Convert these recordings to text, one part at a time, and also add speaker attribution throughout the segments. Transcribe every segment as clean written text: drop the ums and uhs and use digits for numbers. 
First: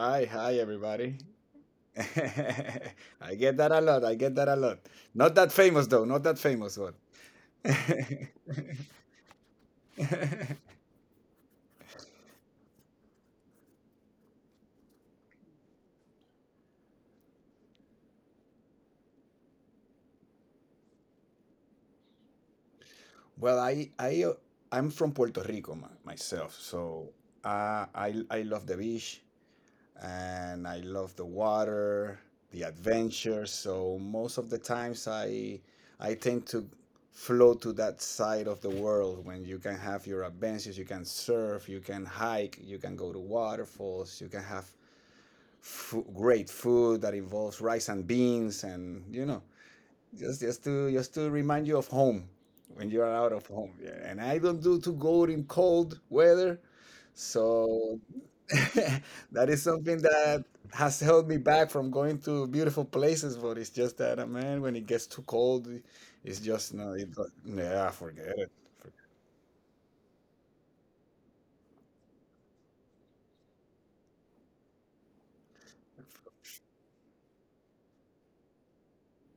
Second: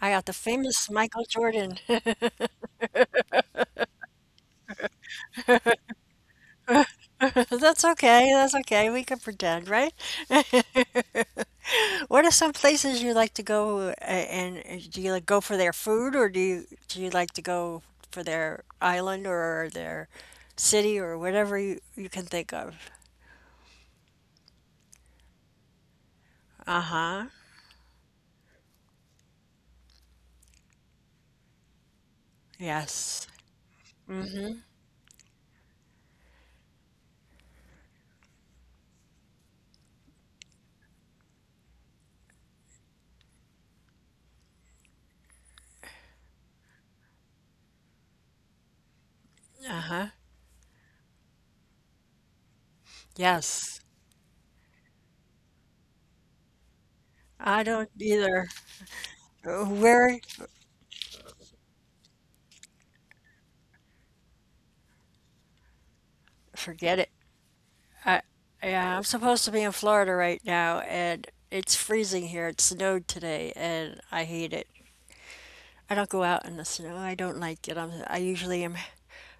Speaker 1: I got the
Speaker 2: hi,
Speaker 1: famous
Speaker 2: everybody.
Speaker 1: Michael Jordan.
Speaker 2: I get that a lot. I get that a lot. Not that famous though. Not that famous one.
Speaker 1: That's okay. That's okay. We can pretend, right? What are some places you like to go, and do you like go for their food, or do you like to go for their island or their city or whatever you can think of?
Speaker 2: Well, I'm from Puerto Rico my, myself, so
Speaker 1: Uh-huh.
Speaker 2: I love the beach and I love the water, the
Speaker 1: Yes.
Speaker 2: adventure. So most of the times I tend to flow to that side of the world when you can have your adventures, you can surf, you can hike, you can go to waterfalls, you can have fo great food that involves rice and beans and just to remind you of home when you are out of home,
Speaker 1: Yes.
Speaker 2: yeah. And I don't do to go in cold weather,
Speaker 1: I don't
Speaker 2: so
Speaker 1: either.
Speaker 2: that is something
Speaker 1: Where?
Speaker 2: that has held me back from going to beautiful places, but it's just that man, when it gets too cold it's just no
Speaker 1: Forget it.
Speaker 2: it, yeah,
Speaker 1: I,
Speaker 2: forget it.
Speaker 1: yeah, I'm supposed to be in Florida right now, and it's freezing here. It snowed today, and I hate it. I don't go out in the snow. I don't like it. I usually am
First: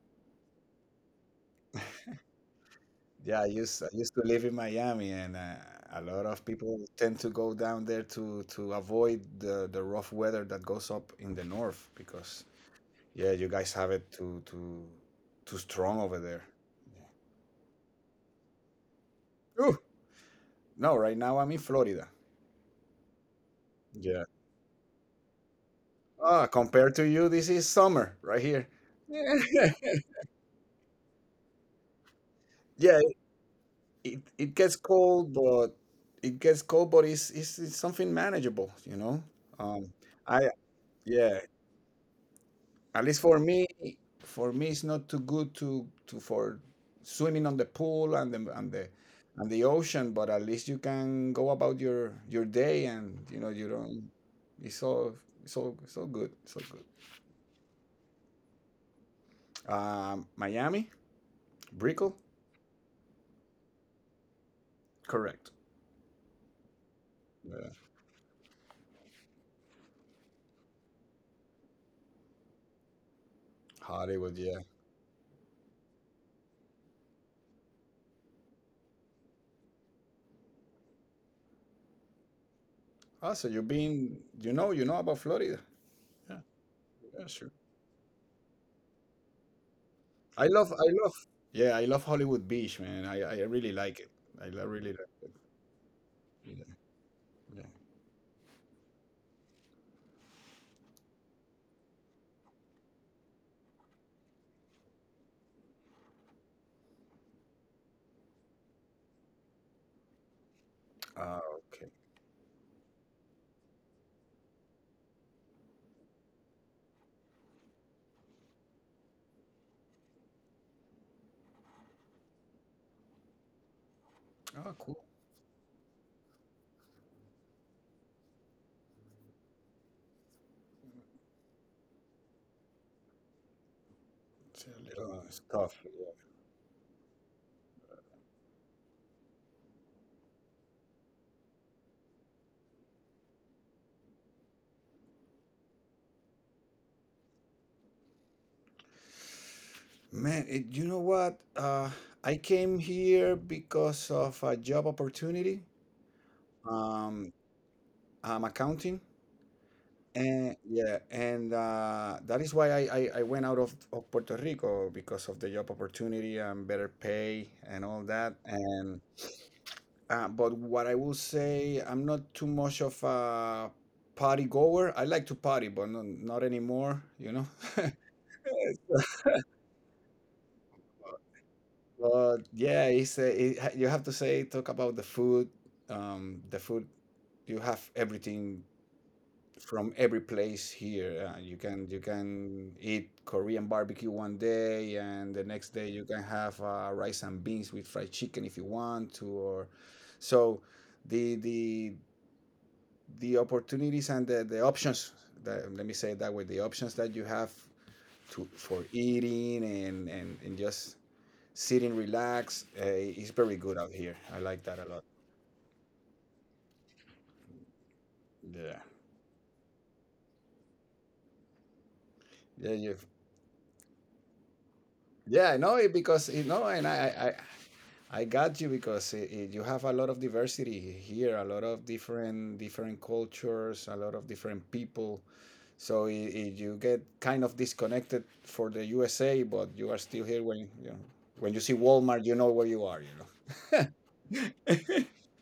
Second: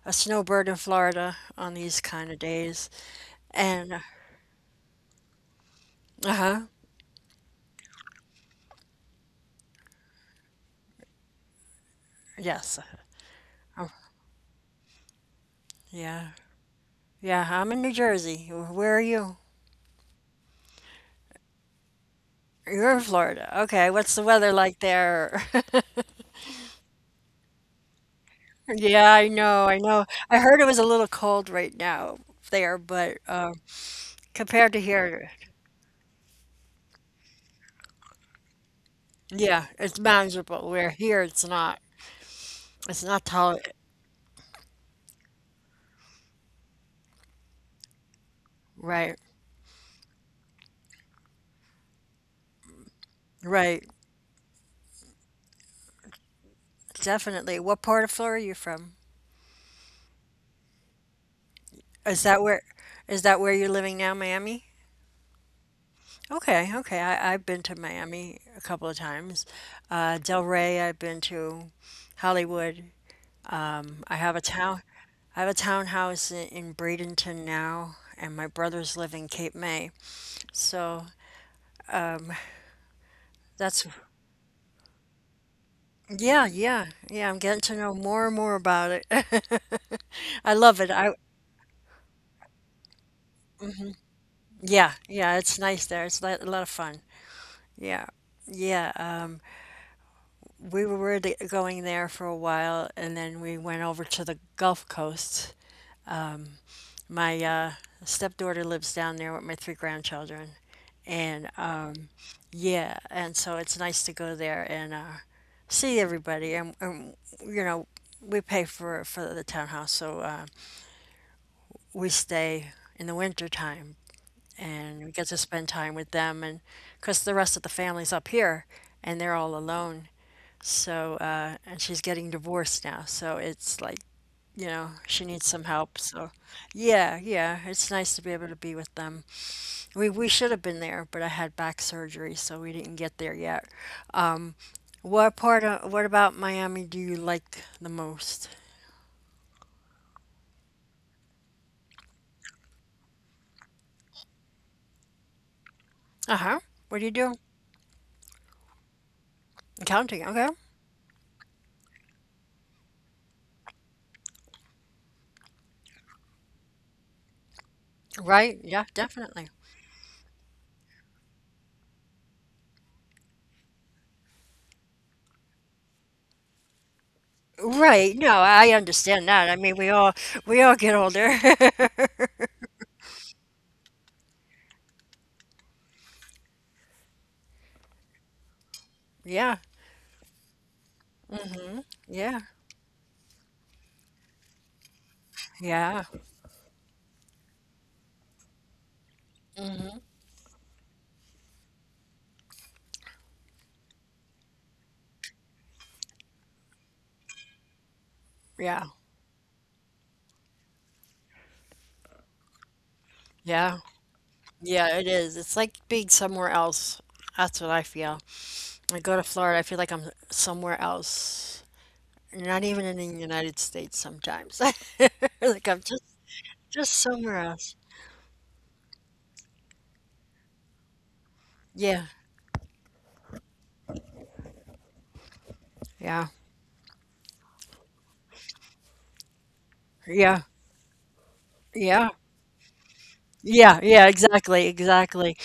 Speaker 1: a snowbird in Florida on these kind of days.
Speaker 2: Yeah, I
Speaker 1: And,
Speaker 2: used to live in Miami, and a lot of
Speaker 1: uh-huh,
Speaker 2: people tend to go down there to avoid the rough weather that goes up in the north because,
Speaker 1: yes.
Speaker 2: yeah, you guys
Speaker 1: Oh,
Speaker 2: have it too too strong over
Speaker 1: yeah,
Speaker 2: there.
Speaker 1: yeah, I'm in New Jersey. Where are you?
Speaker 2: Ooh, no, right now I'm in Florida.
Speaker 1: You're in Florida. Okay, what's the
Speaker 2: Yeah.
Speaker 1: weather like there?
Speaker 2: Ah, compared to you, this is summer right here.
Speaker 1: Yeah, I know, I know. I heard it was a little cold right now there,
Speaker 2: Yeah,
Speaker 1: but
Speaker 2: it
Speaker 1: compared
Speaker 2: gets
Speaker 1: to here.
Speaker 2: cold, but it's, it's something manageable, you know?
Speaker 1: Yeah,
Speaker 2: Um,
Speaker 1: it's
Speaker 2: I,
Speaker 1: manageable. Where here
Speaker 2: yeah,
Speaker 1: it's not. It's
Speaker 2: At least
Speaker 1: not tall.
Speaker 2: for me, it's not too good to for swimming on the pool and
Speaker 1: Right.
Speaker 2: the ocean. But at least you can go about your day, and you know you
Speaker 1: Right.
Speaker 2: don't. It's all good. It's all good.
Speaker 1: Definitely. What part of Florida are you from?
Speaker 2: Miami, Brickell.
Speaker 1: Is that where is that where you're living now, Miami?
Speaker 2: Correct.
Speaker 1: Okay, okay. I've been
Speaker 2: Yeah,
Speaker 1: to Miami a couple of times. Delray, I've been to Hollywood. I have
Speaker 2: Hollywood,
Speaker 1: a
Speaker 2: yeah.
Speaker 1: town I have a townhouse in Bradenton now, and my brothers live in Cape May. So
Speaker 2: Ah, so you've
Speaker 1: that's
Speaker 2: been, you know about Florida. Yeah,
Speaker 1: yeah, yeah,
Speaker 2: yeah,
Speaker 1: yeah. I'm
Speaker 2: sure.
Speaker 1: getting to know more and more about it. I love
Speaker 2: I
Speaker 1: it. I
Speaker 2: love, yeah, I love Hollywood Beach, man. I really like it. I lo- really
Speaker 1: Yeah,
Speaker 2: like it.
Speaker 1: yeah, it's nice there. It's li- a lot
Speaker 2: Yeah,
Speaker 1: of fun.
Speaker 2: yeah.
Speaker 1: Yeah. Yeah, we were really going there for a while, and then we went over to the Gulf Coast. My stepdaughter lives down there with my 3 grandchildren,
Speaker 2: Ah,
Speaker 1: and yeah, and so it's nice to go there and see everybody. And you know, we pay for the townhouse, so we stay in the winter time
Speaker 2: oh, cool.
Speaker 1: and we get to spend time with them. And because the rest of the family's up here and they're all alone, so and she's getting divorced now, so it's like,
Speaker 2: It's a
Speaker 1: she
Speaker 2: little
Speaker 1: needs some
Speaker 2: stuff.
Speaker 1: help.
Speaker 2: Yeah.
Speaker 1: So yeah, yeah, it's nice to be able to be with them. We should have been there, but I had back surgery, so we didn't get there yet. Um what part of What about Miami do you like the most?
Speaker 2: Man, it, you know what? I came here because of a job opportunity.
Speaker 1: Uh-huh. What do you do?
Speaker 2: Um, I'm accounting,
Speaker 1: Accounting, okay.
Speaker 2: and yeah, and that is why I went out of Puerto Rico because of the job opportunity and better pay and all that.
Speaker 1: Right, yeah,
Speaker 2: And
Speaker 1: definitely.
Speaker 2: but what I will say, I'm not too much of a party goer. I like to party, but not, not anymore, you know.
Speaker 1: Right. No, I understand that. I mean, we all get older.
Speaker 2: But yeah, it's a, it, you have to say talk about the food. The food, you have everything
Speaker 1: Yeah.
Speaker 2: from every place here. You
Speaker 1: Yeah.
Speaker 2: can eat Korean barbecue one day, and the next day
Speaker 1: Yeah.
Speaker 2: you can have rice and beans with fried chicken if you want to. Or so the the the opportunities and the options that let me say it that way, the options that you have to
Speaker 1: Yeah.
Speaker 2: for eating and just sitting relax. It's very
Speaker 1: Yeah.
Speaker 2: good out here. I like that a
Speaker 1: Yeah, it
Speaker 2: lot.
Speaker 1: is. It's like being somewhere else. That's what I feel.
Speaker 2: Yeah,
Speaker 1: I go to Florida, I feel like I'm somewhere else. Not
Speaker 2: yeah,
Speaker 1: even in
Speaker 2: you,
Speaker 1: the United States sometimes.
Speaker 2: yeah. I
Speaker 1: Like I'm
Speaker 2: know it
Speaker 1: just
Speaker 2: because you know,
Speaker 1: just
Speaker 2: and
Speaker 1: somewhere else.
Speaker 2: I got you because it- you have a lot of diversity here, a lot of
Speaker 1: Yeah.
Speaker 2: different cultures, a lot of different people. So
Speaker 1: Yeah.
Speaker 2: I you get kind of disconnected for the USA, but you are still
Speaker 1: Yeah.
Speaker 2: here when you know, when you see
Speaker 1: Yeah.
Speaker 2: Walmart, you know where you are. You know.
Speaker 1: Yeah, yeah, exactly, exactly.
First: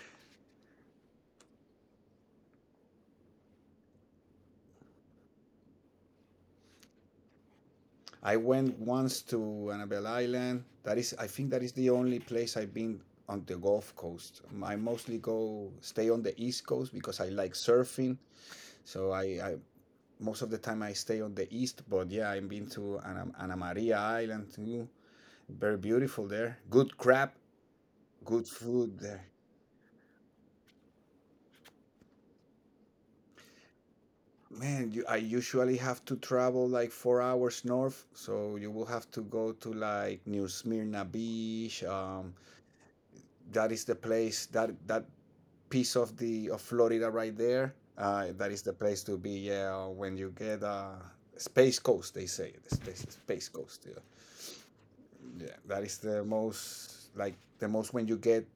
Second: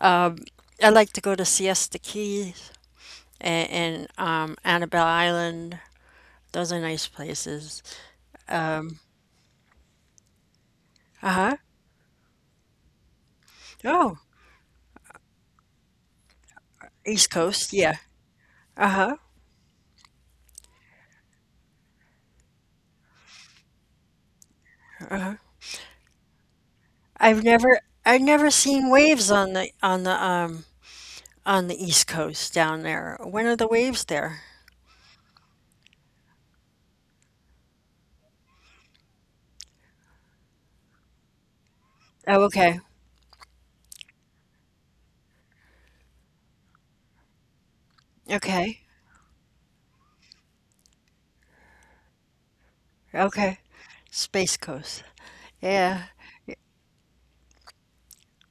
Speaker 1: Um, I like to go to Siesta Key and, and Annabelle Island. Those are nice places.
Speaker 2: I went
Speaker 1: Um,
Speaker 2: once to Annabelle Island. That is, I think
Speaker 1: uh-huh.
Speaker 2: that is the only place I've been on the Gulf
Speaker 1: Oh,
Speaker 2: Coast. I mostly go stay on the East Coast because I
Speaker 1: East
Speaker 2: like
Speaker 1: Coast, yeah.
Speaker 2: surfing. So
Speaker 1: Uh-huh.
Speaker 2: I most of the time I stay on the East. But yeah, I've been to Anna, Anna Maria Island too.
Speaker 1: Uh-huh.
Speaker 2: Very beautiful there. Good crab,
Speaker 1: I've never I've
Speaker 2: good
Speaker 1: never seen
Speaker 2: food there.
Speaker 1: waves on the East Coast down there. When are the waves there?
Speaker 2: Man, you, I usually have to travel like 4 hours north, so you will have to go to like New Smyrna Beach,
Speaker 1: Oh, okay.
Speaker 2: that is the place that piece of the of Florida right there. That is the
Speaker 1: Okay.
Speaker 2: place to be. Yeah, when you get a Space Coast, they say space
Speaker 1: Okay.
Speaker 2: Coast. Yeah.
Speaker 1: Space Coast.
Speaker 2: Yeah, that is
Speaker 1: Yeah.
Speaker 2: the most like the most when you get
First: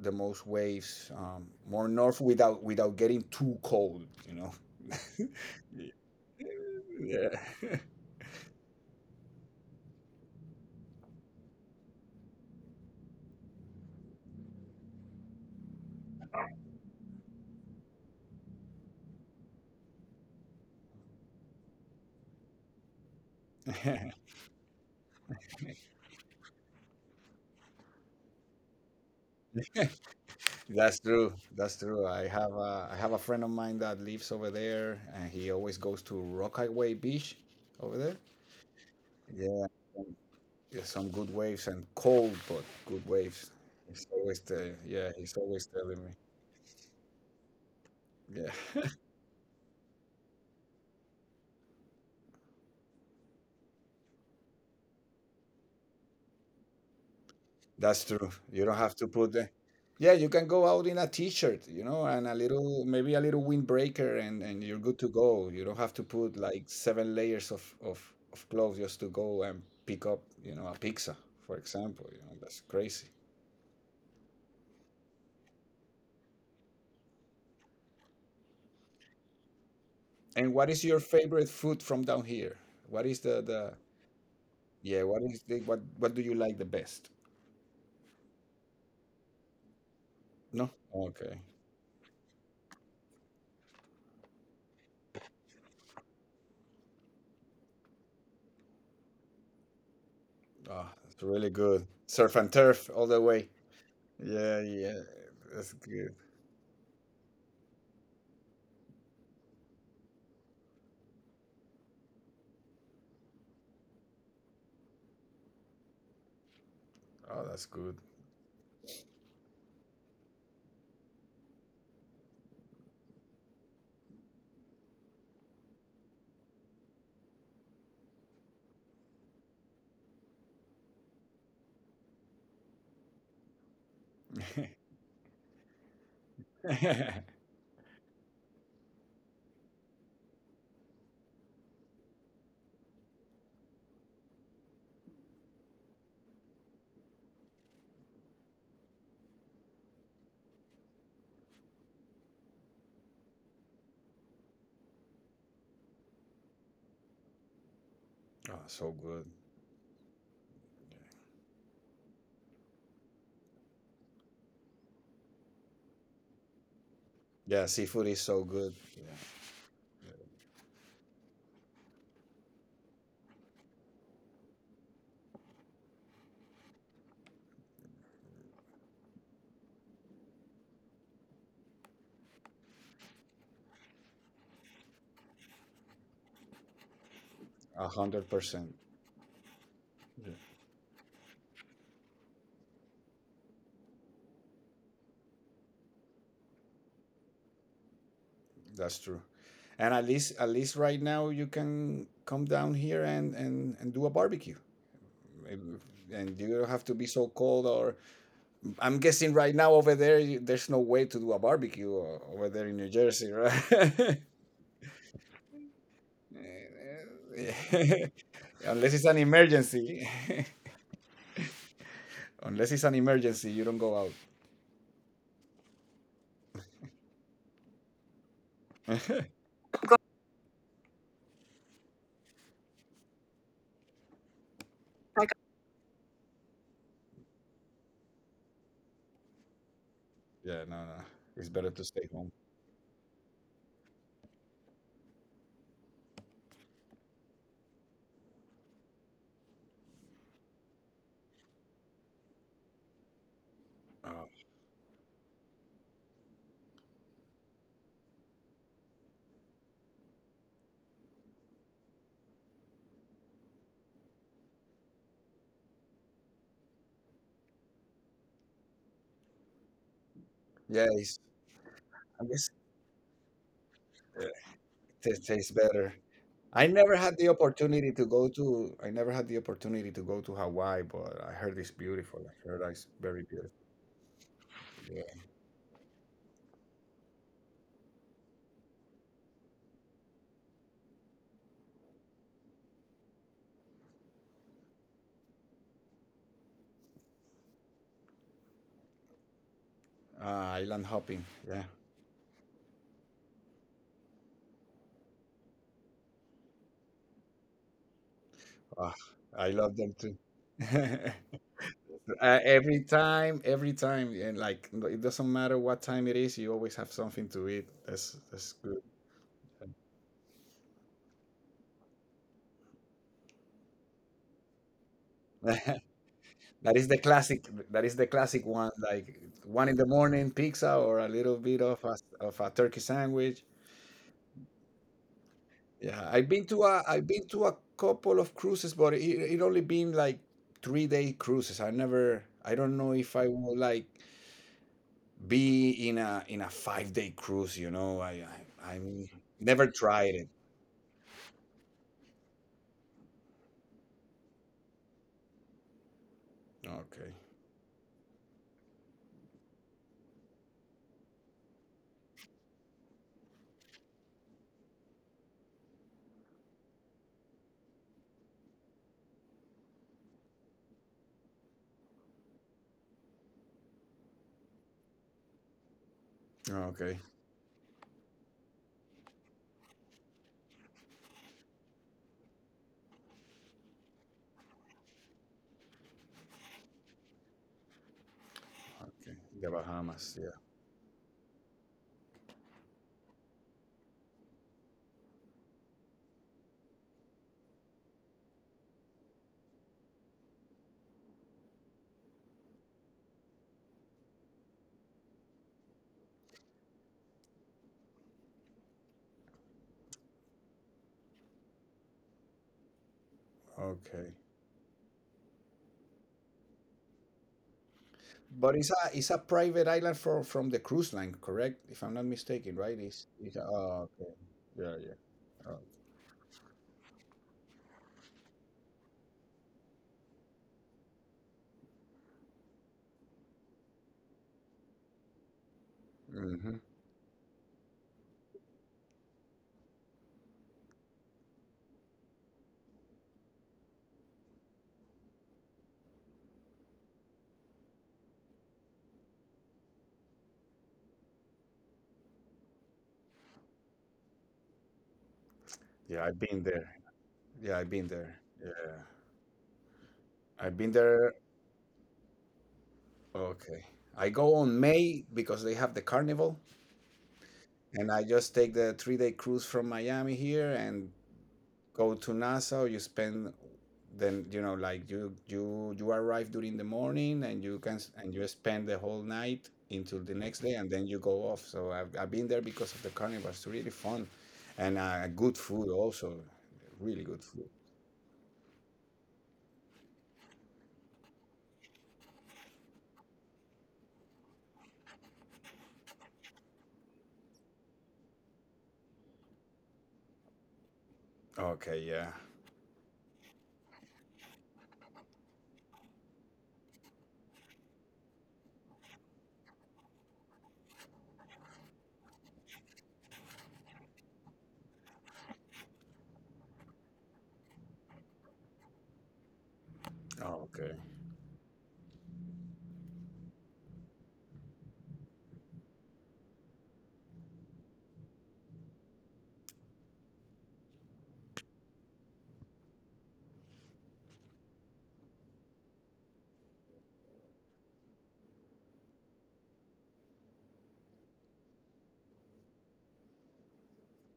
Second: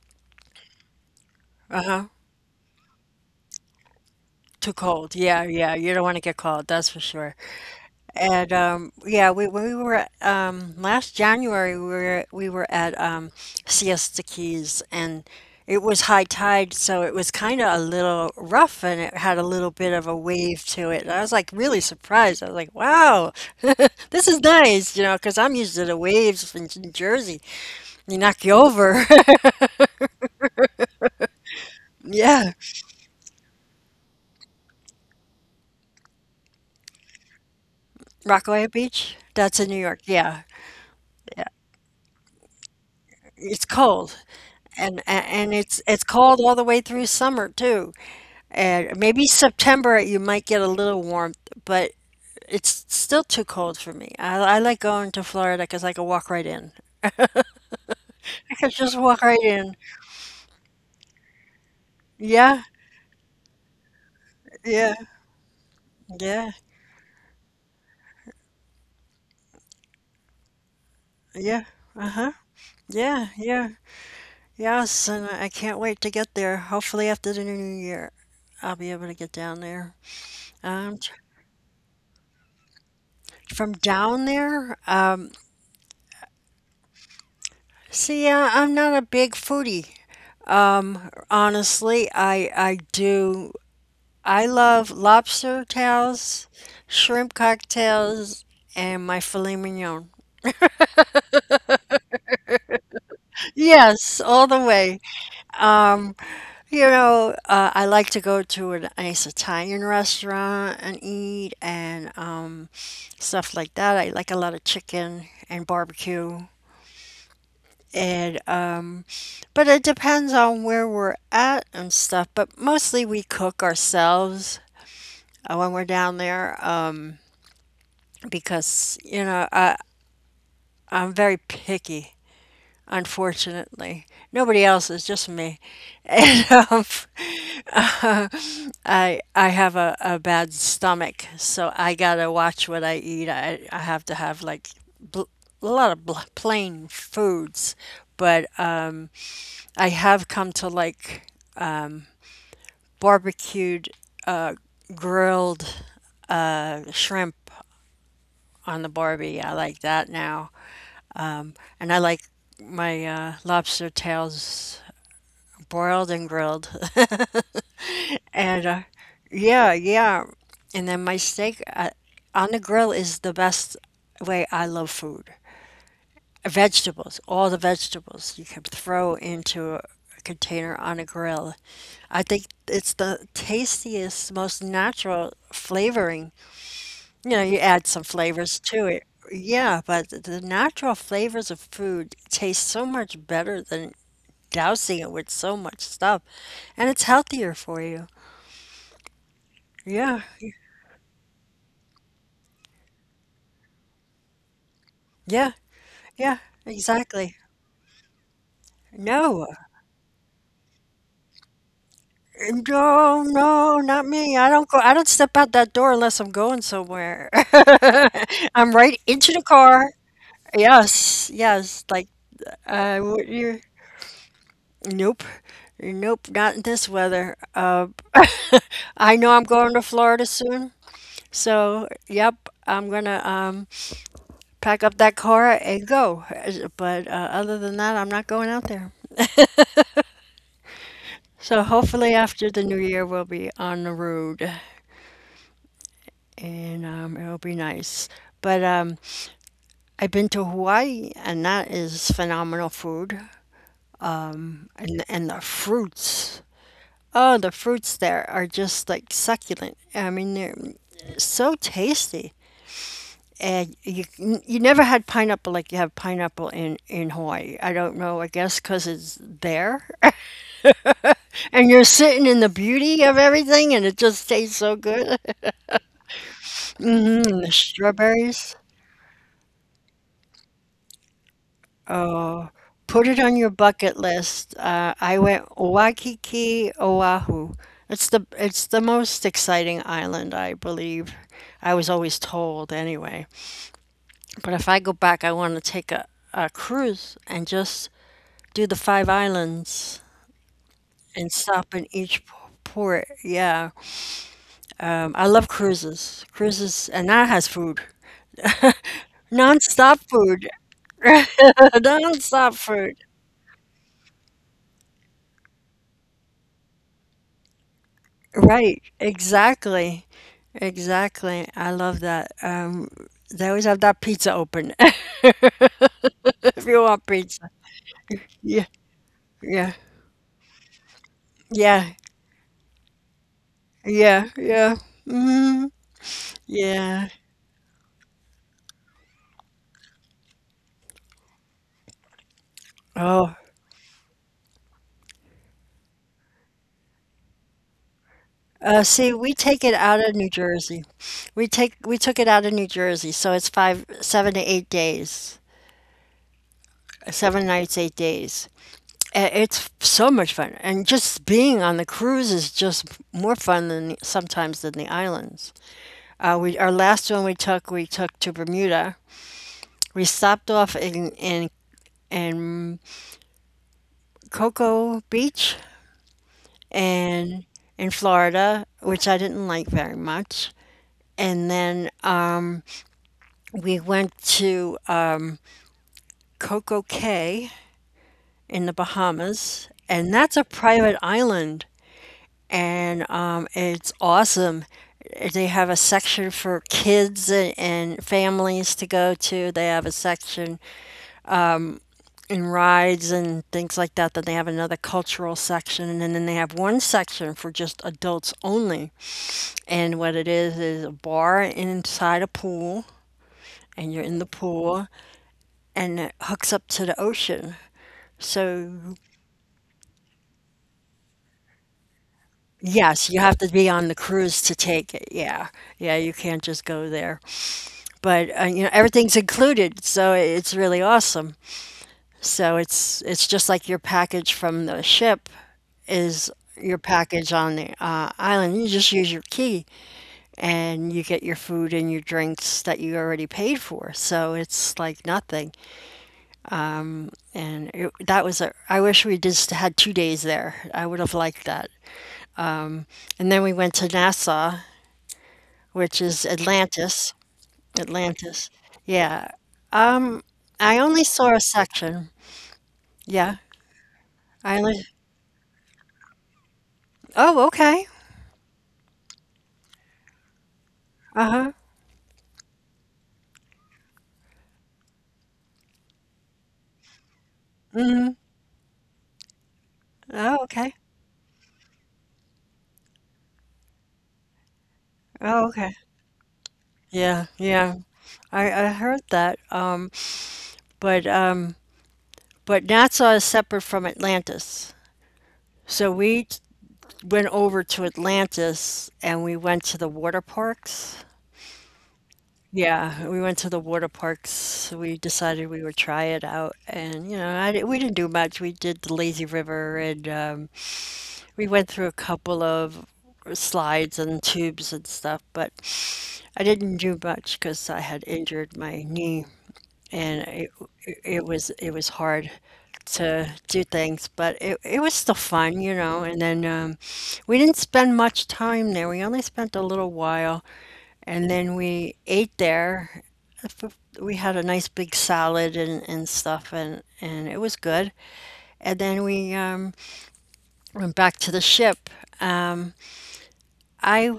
Speaker 2: the most waves, more
Speaker 1: Uh-huh.
Speaker 2: north without getting too cold. You know.
Speaker 1: Too cold. Yeah, yeah. You don't want to get cold, that's for
Speaker 2: Yeah,
Speaker 1: sure. And yeah, we when we were at, last January, we were at Siesta Keys, and it was high tide, so it was kind of a little rough, and it had a little bit of a wave to it. And I was like really surprised. I was like, "Wow, this is nice," you know, because I'm used to the waves in, Jersey. They knock you over.
Speaker 2: that's true. That's true.
Speaker 1: Yeah,
Speaker 2: I have a friend of mine that lives over there, and he always goes to Rockaway Beach over there.
Speaker 1: Rockaway Beach. That's
Speaker 2: Yeah,
Speaker 1: in New York. Yeah,
Speaker 2: yeah, some good
Speaker 1: yeah.
Speaker 2: waves and cold, but good waves.
Speaker 1: It's cold, and a-
Speaker 2: Yeah, he's
Speaker 1: and
Speaker 2: always
Speaker 1: it's
Speaker 2: telling
Speaker 1: it's cold all the way through summer too.
Speaker 2: me. Yeah,
Speaker 1: And maybe September you might get a little warmth, but it's still too cold for me. I like going to Florida because I can walk right in.
Speaker 2: that's true.
Speaker 1: I
Speaker 2: You
Speaker 1: could
Speaker 2: don't have
Speaker 1: just
Speaker 2: to
Speaker 1: walk
Speaker 2: put
Speaker 1: right
Speaker 2: the.
Speaker 1: in.
Speaker 2: Yeah, you can go out in a t-shirt, you know, and a
Speaker 1: Yeah,
Speaker 2: little, maybe a little windbreaker, and you're
Speaker 1: yeah,
Speaker 2: good to go. You don't have to put
Speaker 1: yeah,
Speaker 2: like seven layers of of clothes just to go and pick up, you know, a pizza, for
Speaker 1: yeah.
Speaker 2: example. You
Speaker 1: Uh-huh.
Speaker 2: know, that's crazy.
Speaker 1: Yeah, yeah. Yes, and I can't wait to get there. Hopefully after the new year, I'll be able to get down there.
Speaker 2: And what is
Speaker 1: Um,
Speaker 2: your
Speaker 1: tr-
Speaker 2: favorite food from down here? What is the
Speaker 1: from
Speaker 2: the
Speaker 1: down there,
Speaker 2: yeah? What is the what do you like the best?
Speaker 1: see, I'm not a big foodie.
Speaker 2: No? Okay.
Speaker 1: Honestly, I do. I love lobster tails, shrimp cocktails, and my filet mignon.
Speaker 2: Ah, it's really good. Surf and turf all the way.
Speaker 1: Yes, all the
Speaker 2: Yeah,
Speaker 1: way.
Speaker 2: yeah. That's
Speaker 1: Um,
Speaker 2: good.
Speaker 1: you know, I like to go to a nice Italian restaurant and eat and stuff like that. I like a lot of chicken and barbecue.
Speaker 2: Oh, that's good.
Speaker 1: And but it depends on where we're at and stuff. But mostly we cook ourselves when we're down there because you know I'm very picky unfortunately. Nobody else, it's just me. And I have a bad stomach, so I gotta watch what I eat. I have to have like bl- a lot of plain foods, but I have come to like barbecued, uh, grilled shrimp
Speaker 2: Oh,
Speaker 1: on the
Speaker 2: so good.
Speaker 1: Barbie. I like that now, and I like my lobster tails boiled and grilled.
Speaker 2: Yeah, seafood is so
Speaker 1: And
Speaker 2: good. Yeah,
Speaker 1: yeah,
Speaker 2: yeah.
Speaker 1: yeah. And then my steak on the grill is the best way I love food. Vegetables, all the vegetables you can throw into a container on a grill. I think it's the tastiest, most natural flavoring. You know, you add
Speaker 2: a
Speaker 1: some
Speaker 2: hundred
Speaker 1: flavors
Speaker 2: percent.
Speaker 1: to it. Yeah, but the natural flavors of food taste so much better than dousing it with so much stuff. And it's healthier for you.
Speaker 2: That's true. And
Speaker 1: Yeah.
Speaker 2: at least right now, you can come down here and do a barbecue.
Speaker 1: Yeah.
Speaker 2: Maybe-
Speaker 1: Yeah,
Speaker 2: And you don't have to be so
Speaker 1: exactly.
Speaker 2: cold. Or I'm
Speaker 1: No,
Speaker 2: guessing right now over there, you, there's no way to do a barbecue o- over there in New
Speaker 1: no,
Speaker 2: Jersey, right?
Speaker 1: no, not me. I don't go, I don't step out that door unless I'm going somewhere. I'm right
Speaker 2: Unless it's an
Speaker 1: into the car.
Speaker 2: emergency.
Speaker 1: Yes, yes. Like,
Speaker 2: Unless it's an
Speaker 1: what
Speaker 2: emergency,
Speaker 1: you
Speaker 2: you don't go out.
Speaker 1: nope, nope, not in this weather. I know I'm going to Florida soon. So, yep, I'm gonna, pack up that car and go. But, other than that, I'm not going out there.
Speaker 2: Yeah, no, no. It's
Speaker 1: So
Speaker 2: better to
Speaker 1: hopefully
Speaker 2: stay home.
Speaker 1: after the new year, we'll be on the road. And it'll be nice. But I've been to Hawaii, and that is phenomenal food,
Speaker 2: Oh.
Speaker 1: and the fruits. Oh, the fruits there are just like succulent. I mean, they're so tasty. And you never had pineapple like you have pineapple in Hawaii. I don't know. I guess because it's there,
Speaker 2: Yeah, it's,
Speaker 1: and you're sitting in
Speaker 2: I
Speaker 1: the
Speaker 2: guess
Speaker 1: beauty of everything, and it just
Speaker 2: uh,
Speaker 1: tastes so good.
Speaker 2: it tastes better.
Speaker 1: Hmm, the strawberries.
Speaker 2: I never had the opportunity to go to Hawaii, but I heard it's beautiful.
Speaker 1: Oh,
Speaker 2: I heard
Speaker 1: put
Speaker 2: it's
Speaker 1: it on
Speaker 2: very
Speaker 1: your
Speaker 2: beautiful.
Speaker 1: bucket list. I
Speaker 2: Yeah,
Speaker 1: went Waikiki, Oahu. It's the most exciting island, I believe. I was always told anyway. But if I go back, I want to take a cruise and just do the 5 islands
Speaker 2: uh, island
Speaker 1: and
Speaker 2: hopping.
Speaker 1: stop
Speaker 2: Yeah,
Speaker 1: in each port. Yeah. I love cruises. Cruises, and that has food.
Speaker 2: ah, I love
Speaker 1: Non-stop
Speaker 2: them too.
Speaker 1: food.
Speaker 2: uh,
Speaker 1: Non-stop food.
Speaker 2: every time, and like it doesn't matter what time it is, you always have something to eat. That's
Speaker 1: Right,
Speaker 2: good.
Speaker 1: exactly. Exactly. I love that. They always have that pizza open. If you
Speaker 2: That is
Speaker 1: want
Speaker 2: the
Speaker 1: pizza.
Speaker 2: classic. That is the classic
Speaker 1: Yeah,
Speaker 2: one. Like
Speaker 1: yeah,
Speaker 2: one in the morning pizza or a little bit
Speaker 1: yeah,
Speaker 2: of a turkey sandwich.
Speaker 1: yeah, yeah. Mm,
Speaker 2: Yeah,
Speaker 1: yeah.
Speaker 2: I've been to a couple of cruises, but it only been like 3 day cruises. I never. I don't know if
Speaker 1: Oh,
Speaker 2: I will like be in a 5 day cruise. You know,
Speaker 1: see,
Speaker 2: I'm,
Speaker 1: we take it
Speaker 2: never
Speaker 1: out of
Speaker 2: tried
Speaker 1: New
Speaker 2: it.
Speaker 1: Jersey. We took it out of New Jersey, so it's five, 7 to 8 days,
Speaker 2: Okay.
Speaker 1: 7 nights, 8 days. It's so much fun, and just being on the cruise is just more fun than sometimes than the islands. We our last one we took to Bermuda. We stopped off in in Cocoa Beach
Speaker 2: Okay.
Speaker 1: and in Florida, which I didn't like very much. And then we went to Coco Cay in the
Speaker 2: Okay. The
Speaker 1: Bahamas, and
Speaker 2: Bahamas.
Speaker 1: that's a private island, and it's awesome. They have a section for kids and families to go to. They have a section and rides and things like that. Then they have another cultural section, and then they have one section for just adults only. And what it is a bar inside a pool,
Speaker 2: Yeah.
Speaker 1: and you're in
Speaker 2: Okay.
Speaker 1: the pool, and it hooks up to the ocean.
Speaker 2: But
Speaker 1: So,
Speaker 2: it's a private island for from the cruise line, correct? If I'm not mistaken, right?
Speaker 1: yes, you have
Speaker 2: It's
Speaker 1: to be on
Speaker 2: oh,
Speaker 1: the
Speaker 2: okay.
Speaker 1: cruise to
Speaker 2: Yeah,
Speaker 1: take it.
Speaker 2: yeah.
Speaker 1: Yeah.
Speaker 2: Oh.
Speaker 1: Yeah, you can't just go there. But you know, everything's included, so it's really awesome. So it's just like your package from the ship, is
Speaker 2: Hmm.
Speaker 1: your package on the island. You just use your key and you get your food and your drinks that you already paid for. So it's like nothing. And it, that was a, I wish we just had 2 days there. I would have liked that. Um, and then we went to Nassau, which
Speaker 2: Yeah, I've
Speaker 1: is
Speaker 2: been there.
Speaker 1: Atlantis.
Speaker 2: Yeah, I've been there.
Speaker 1: Atlantis.
Speaker 2: Yeah,
Speaker 1: Yeah. Um,
Speaker 2: I've been
Speaker 1: I only
Speaker 2: there.
Speaker 1: saw a section. Yeah.
Speaker 2: Okay. I go
Speaker 1: I
Speaker 2: on
Speaker 1: only,
Speaker 2: May because they have the carnival,
Speaker 1: oh, okay.
Speaker 2: and I just take the 3 day cruise from Miami here and
Speaker 1: Uh-huh.
Speaker 2: go to NASA, you spend then you know like you arrive during the morning and you can s-
Speaker 1: Mm-hmm.
Speaker 2: and you spend the whole night until the
Speaker 1: Oh,
Speaker 2: next day
Speaker 1: okay.
Speaker 2: and then you go off. So I've been there because of the carnival. It's really fun and good
Speaker 1: Oh, okay.
Speaker 2: food also, really
Speaker 1: Yeah,
Speaker 2: good food.
Speaker 1: yeah. I heard that, but um, but Nassau is separate from Atlantis. So we went over to Atlantis and we went to the water parks.
Speaker 2: Okay, yeah.
Speaker 1: Yeah, we went to the water parks. We decided we would try it out, and you know, I, di- we didn't do much. We did the lazy river, and we went through a couple of slides and tubes and stuff. But I didn't do much because I had injured my knee, and it,
Speaker 2: Oh, okay.
Speaker 1: it it was hard to do things, but it was still fun. And then we didn't spend much time there. We only spent a little while, and then we ate there. We had a nice big salad and stuff, and it was good. And then we went back to the ship. Um, I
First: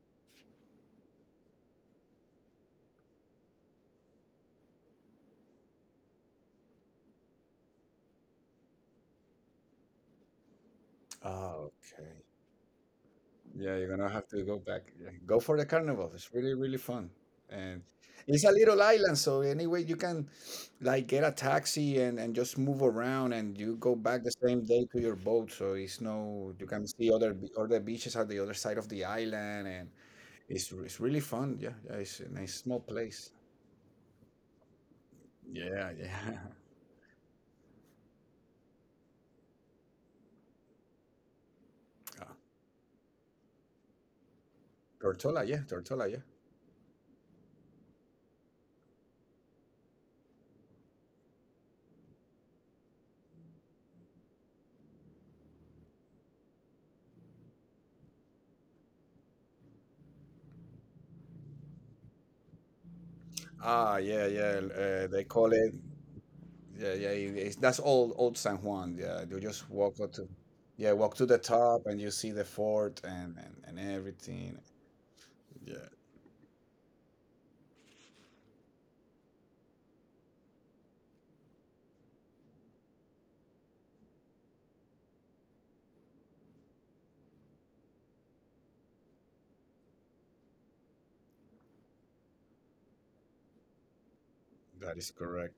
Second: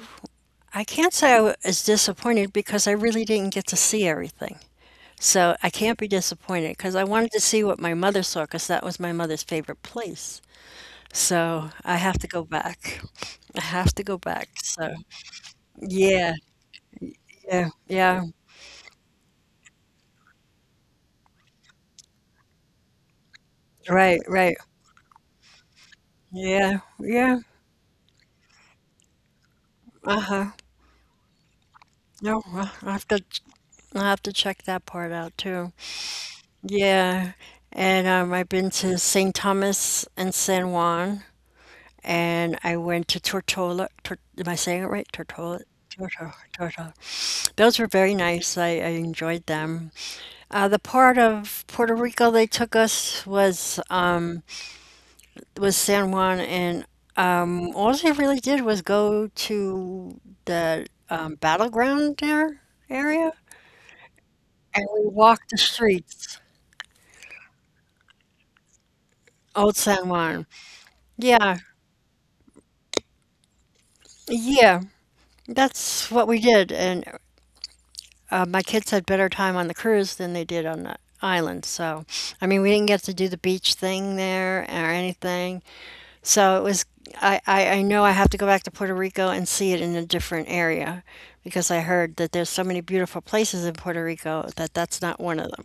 Speaker 1: I can't say I was disappointed because I really didn't get to see everything. So I can't be disappointed because I wanted to see what my mother saw because that was my mother's favorite place. So
Speaker 2: Oh,
Speaker 1: I have
Speaker 2: okay.
Speaker 1: to go back. I
Speaker 2: Yeah, you're
Speaker 1: have to
Speaker 2: gonna
Speaker 1: go
Speaker 2: have to
Speaker 1: back.
Speaker 2: go back.
Speaker 1: So
Speaker 2: Yeah. Go for the carnival. It's
Speaker 1: yeah,
Speaker 2: really, really fun.
Speaker 1: yeah,
Speaker 2: And
Speaker 1: yeah.
Speaker 2: it's a little island, so anyway you can like get a taxi and just move around and you go
Speaker 1: Right,
Speaker 2: back the
Speaker 1: right.
Speaker 2: same day to your boat. So it's no, you
Speaker 1: Yeah,
Speaker 2: can see other
Speaker 1: yeah.
Speaker 2: be- other beaches at the other side of the island and
Speaker 1: Uh-huh.
Speaker 2: it's really fun. Yeah, yeah, it's a
Speaker 1: No,
Speaker 2: nice
Speaker 1: I
Speaker 2: small
Speaker 1: I have to
Speaker 2: place.
Speaker 1: ch- I have to check that part out too.
Speaker 2: Yeah, yeah.
Speaker 1: Yeah. And I've been to St. Thomas and San Juan, and I went to Tortola. Tor, am I saying it right?
Speaker 2: Tortola, yeah,
Speaker 1: Tortola,
Speaker 2: Tortola, yeah.
Speaker 1: Tortola. Those were very nice. I enjoyed them. The part of Puerto Rico they took us was San Juan, and all they really did was go to the battleground there area,
Speaker 2: Ah, yeah, yeah.
Speaker 1: and we
Speaker 2: They
Speaker 1: walked
Speaker 2: call
Speaker 1: the
Speaker 2: it
Speaker 1: streets.
Speaker 2: yeah, yeah, it- it's, that's old Old San Juan. Yeah, you just
Speaker 1: Old
Speaker 2: walk
Speaker 1: San
Speaker 2: up to,
Speaker 1: Juan.
Speaker 2: yeah, walk to the
Speaker 1: Yeah,
Speaker 2: top and you see the fort and and everything.
Speaker 1: yeah,
Speaker 2: Yeah,
Speaker 1: that's what we did. And my kids had better time on the cruise than they did on the island. So, I mean, we didn't get to do the beach thing there or anything. So it was, I know I have to go back to Puerto Rico and see it in a different area because I heard that there's so many beautiful places in Puerto Rico that that's
Speaker 2: that is
Speaker 1: not one of
Speaker 2: correct.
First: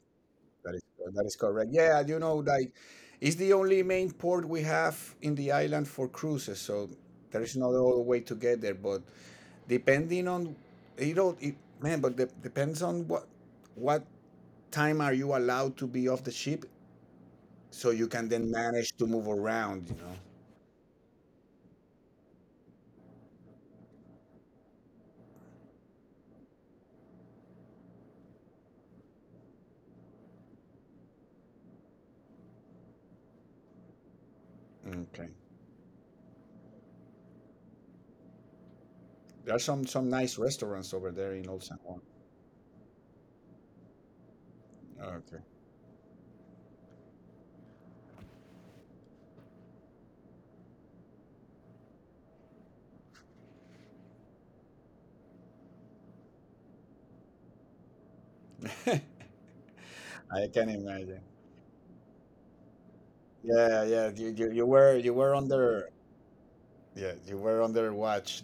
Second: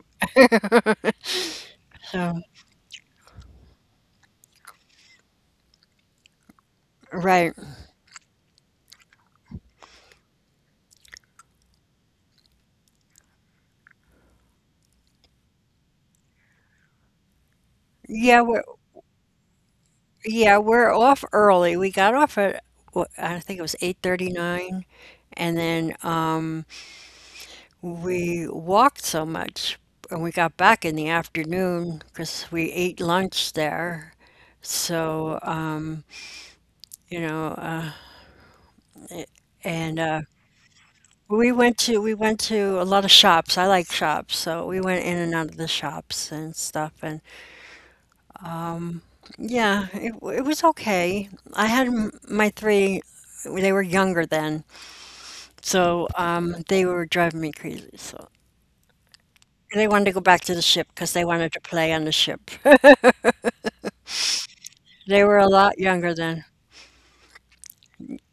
Speaker 2: That is
Speaker 1: them.
Speaker 2: that is correct. Yeah, you
Speaker 1: So,
Speaker 2: know, like it's the only main port we have in the island for cruises, so there is
Speaker 1: right.
Speaker 2: no other way to get there. But depending on, you know, it, man, but de- depends on what time are you allowed to be off the ship, so you can
Speaker 1: Yeah,
Speaker 2: then
Speaker 1: we're
Speaker 2: manage to move around. You know.
Speaker 1: yeah, we're off early. We got off at wh- I think it was 8:39, and then we walked so much and we got back in the afternoon because we ate lunch there.
Speaker 2: Okay.
Speaker 1: So, you know,
Speaker 2: There are
Speaker 1: and
Speaker 2: some nice restaurants over there in
Speaker 1: We
Speaker 2: Old
Speaker 1: went
Speaker 2: San
Speaker 1: to
Speaker 2: Juan.
Speaker 1: we went to a lot of shops. I like shops, so we went
Speaker 2: Oh,
Speaker 1: in and
Speaker 2: okay.
Speaker 1: out of the shops and stuff. And yeah, it was okay. My three, they were younger then, so they were driving me crazy. So they wanted to go
Speaker 2: I
Speaker 1: back to
Speaker 2: can
Speaker 1: the ship
Speaker 2: imagine.
Speaker 1: because they wanted to play on the ship.
Speaker 2: Yeah, yeah. You, you were
Speaker 1: They were a
Speaker 2: under
Speaker 1: lot younger then.
Speaker 2: yeah, you were under watch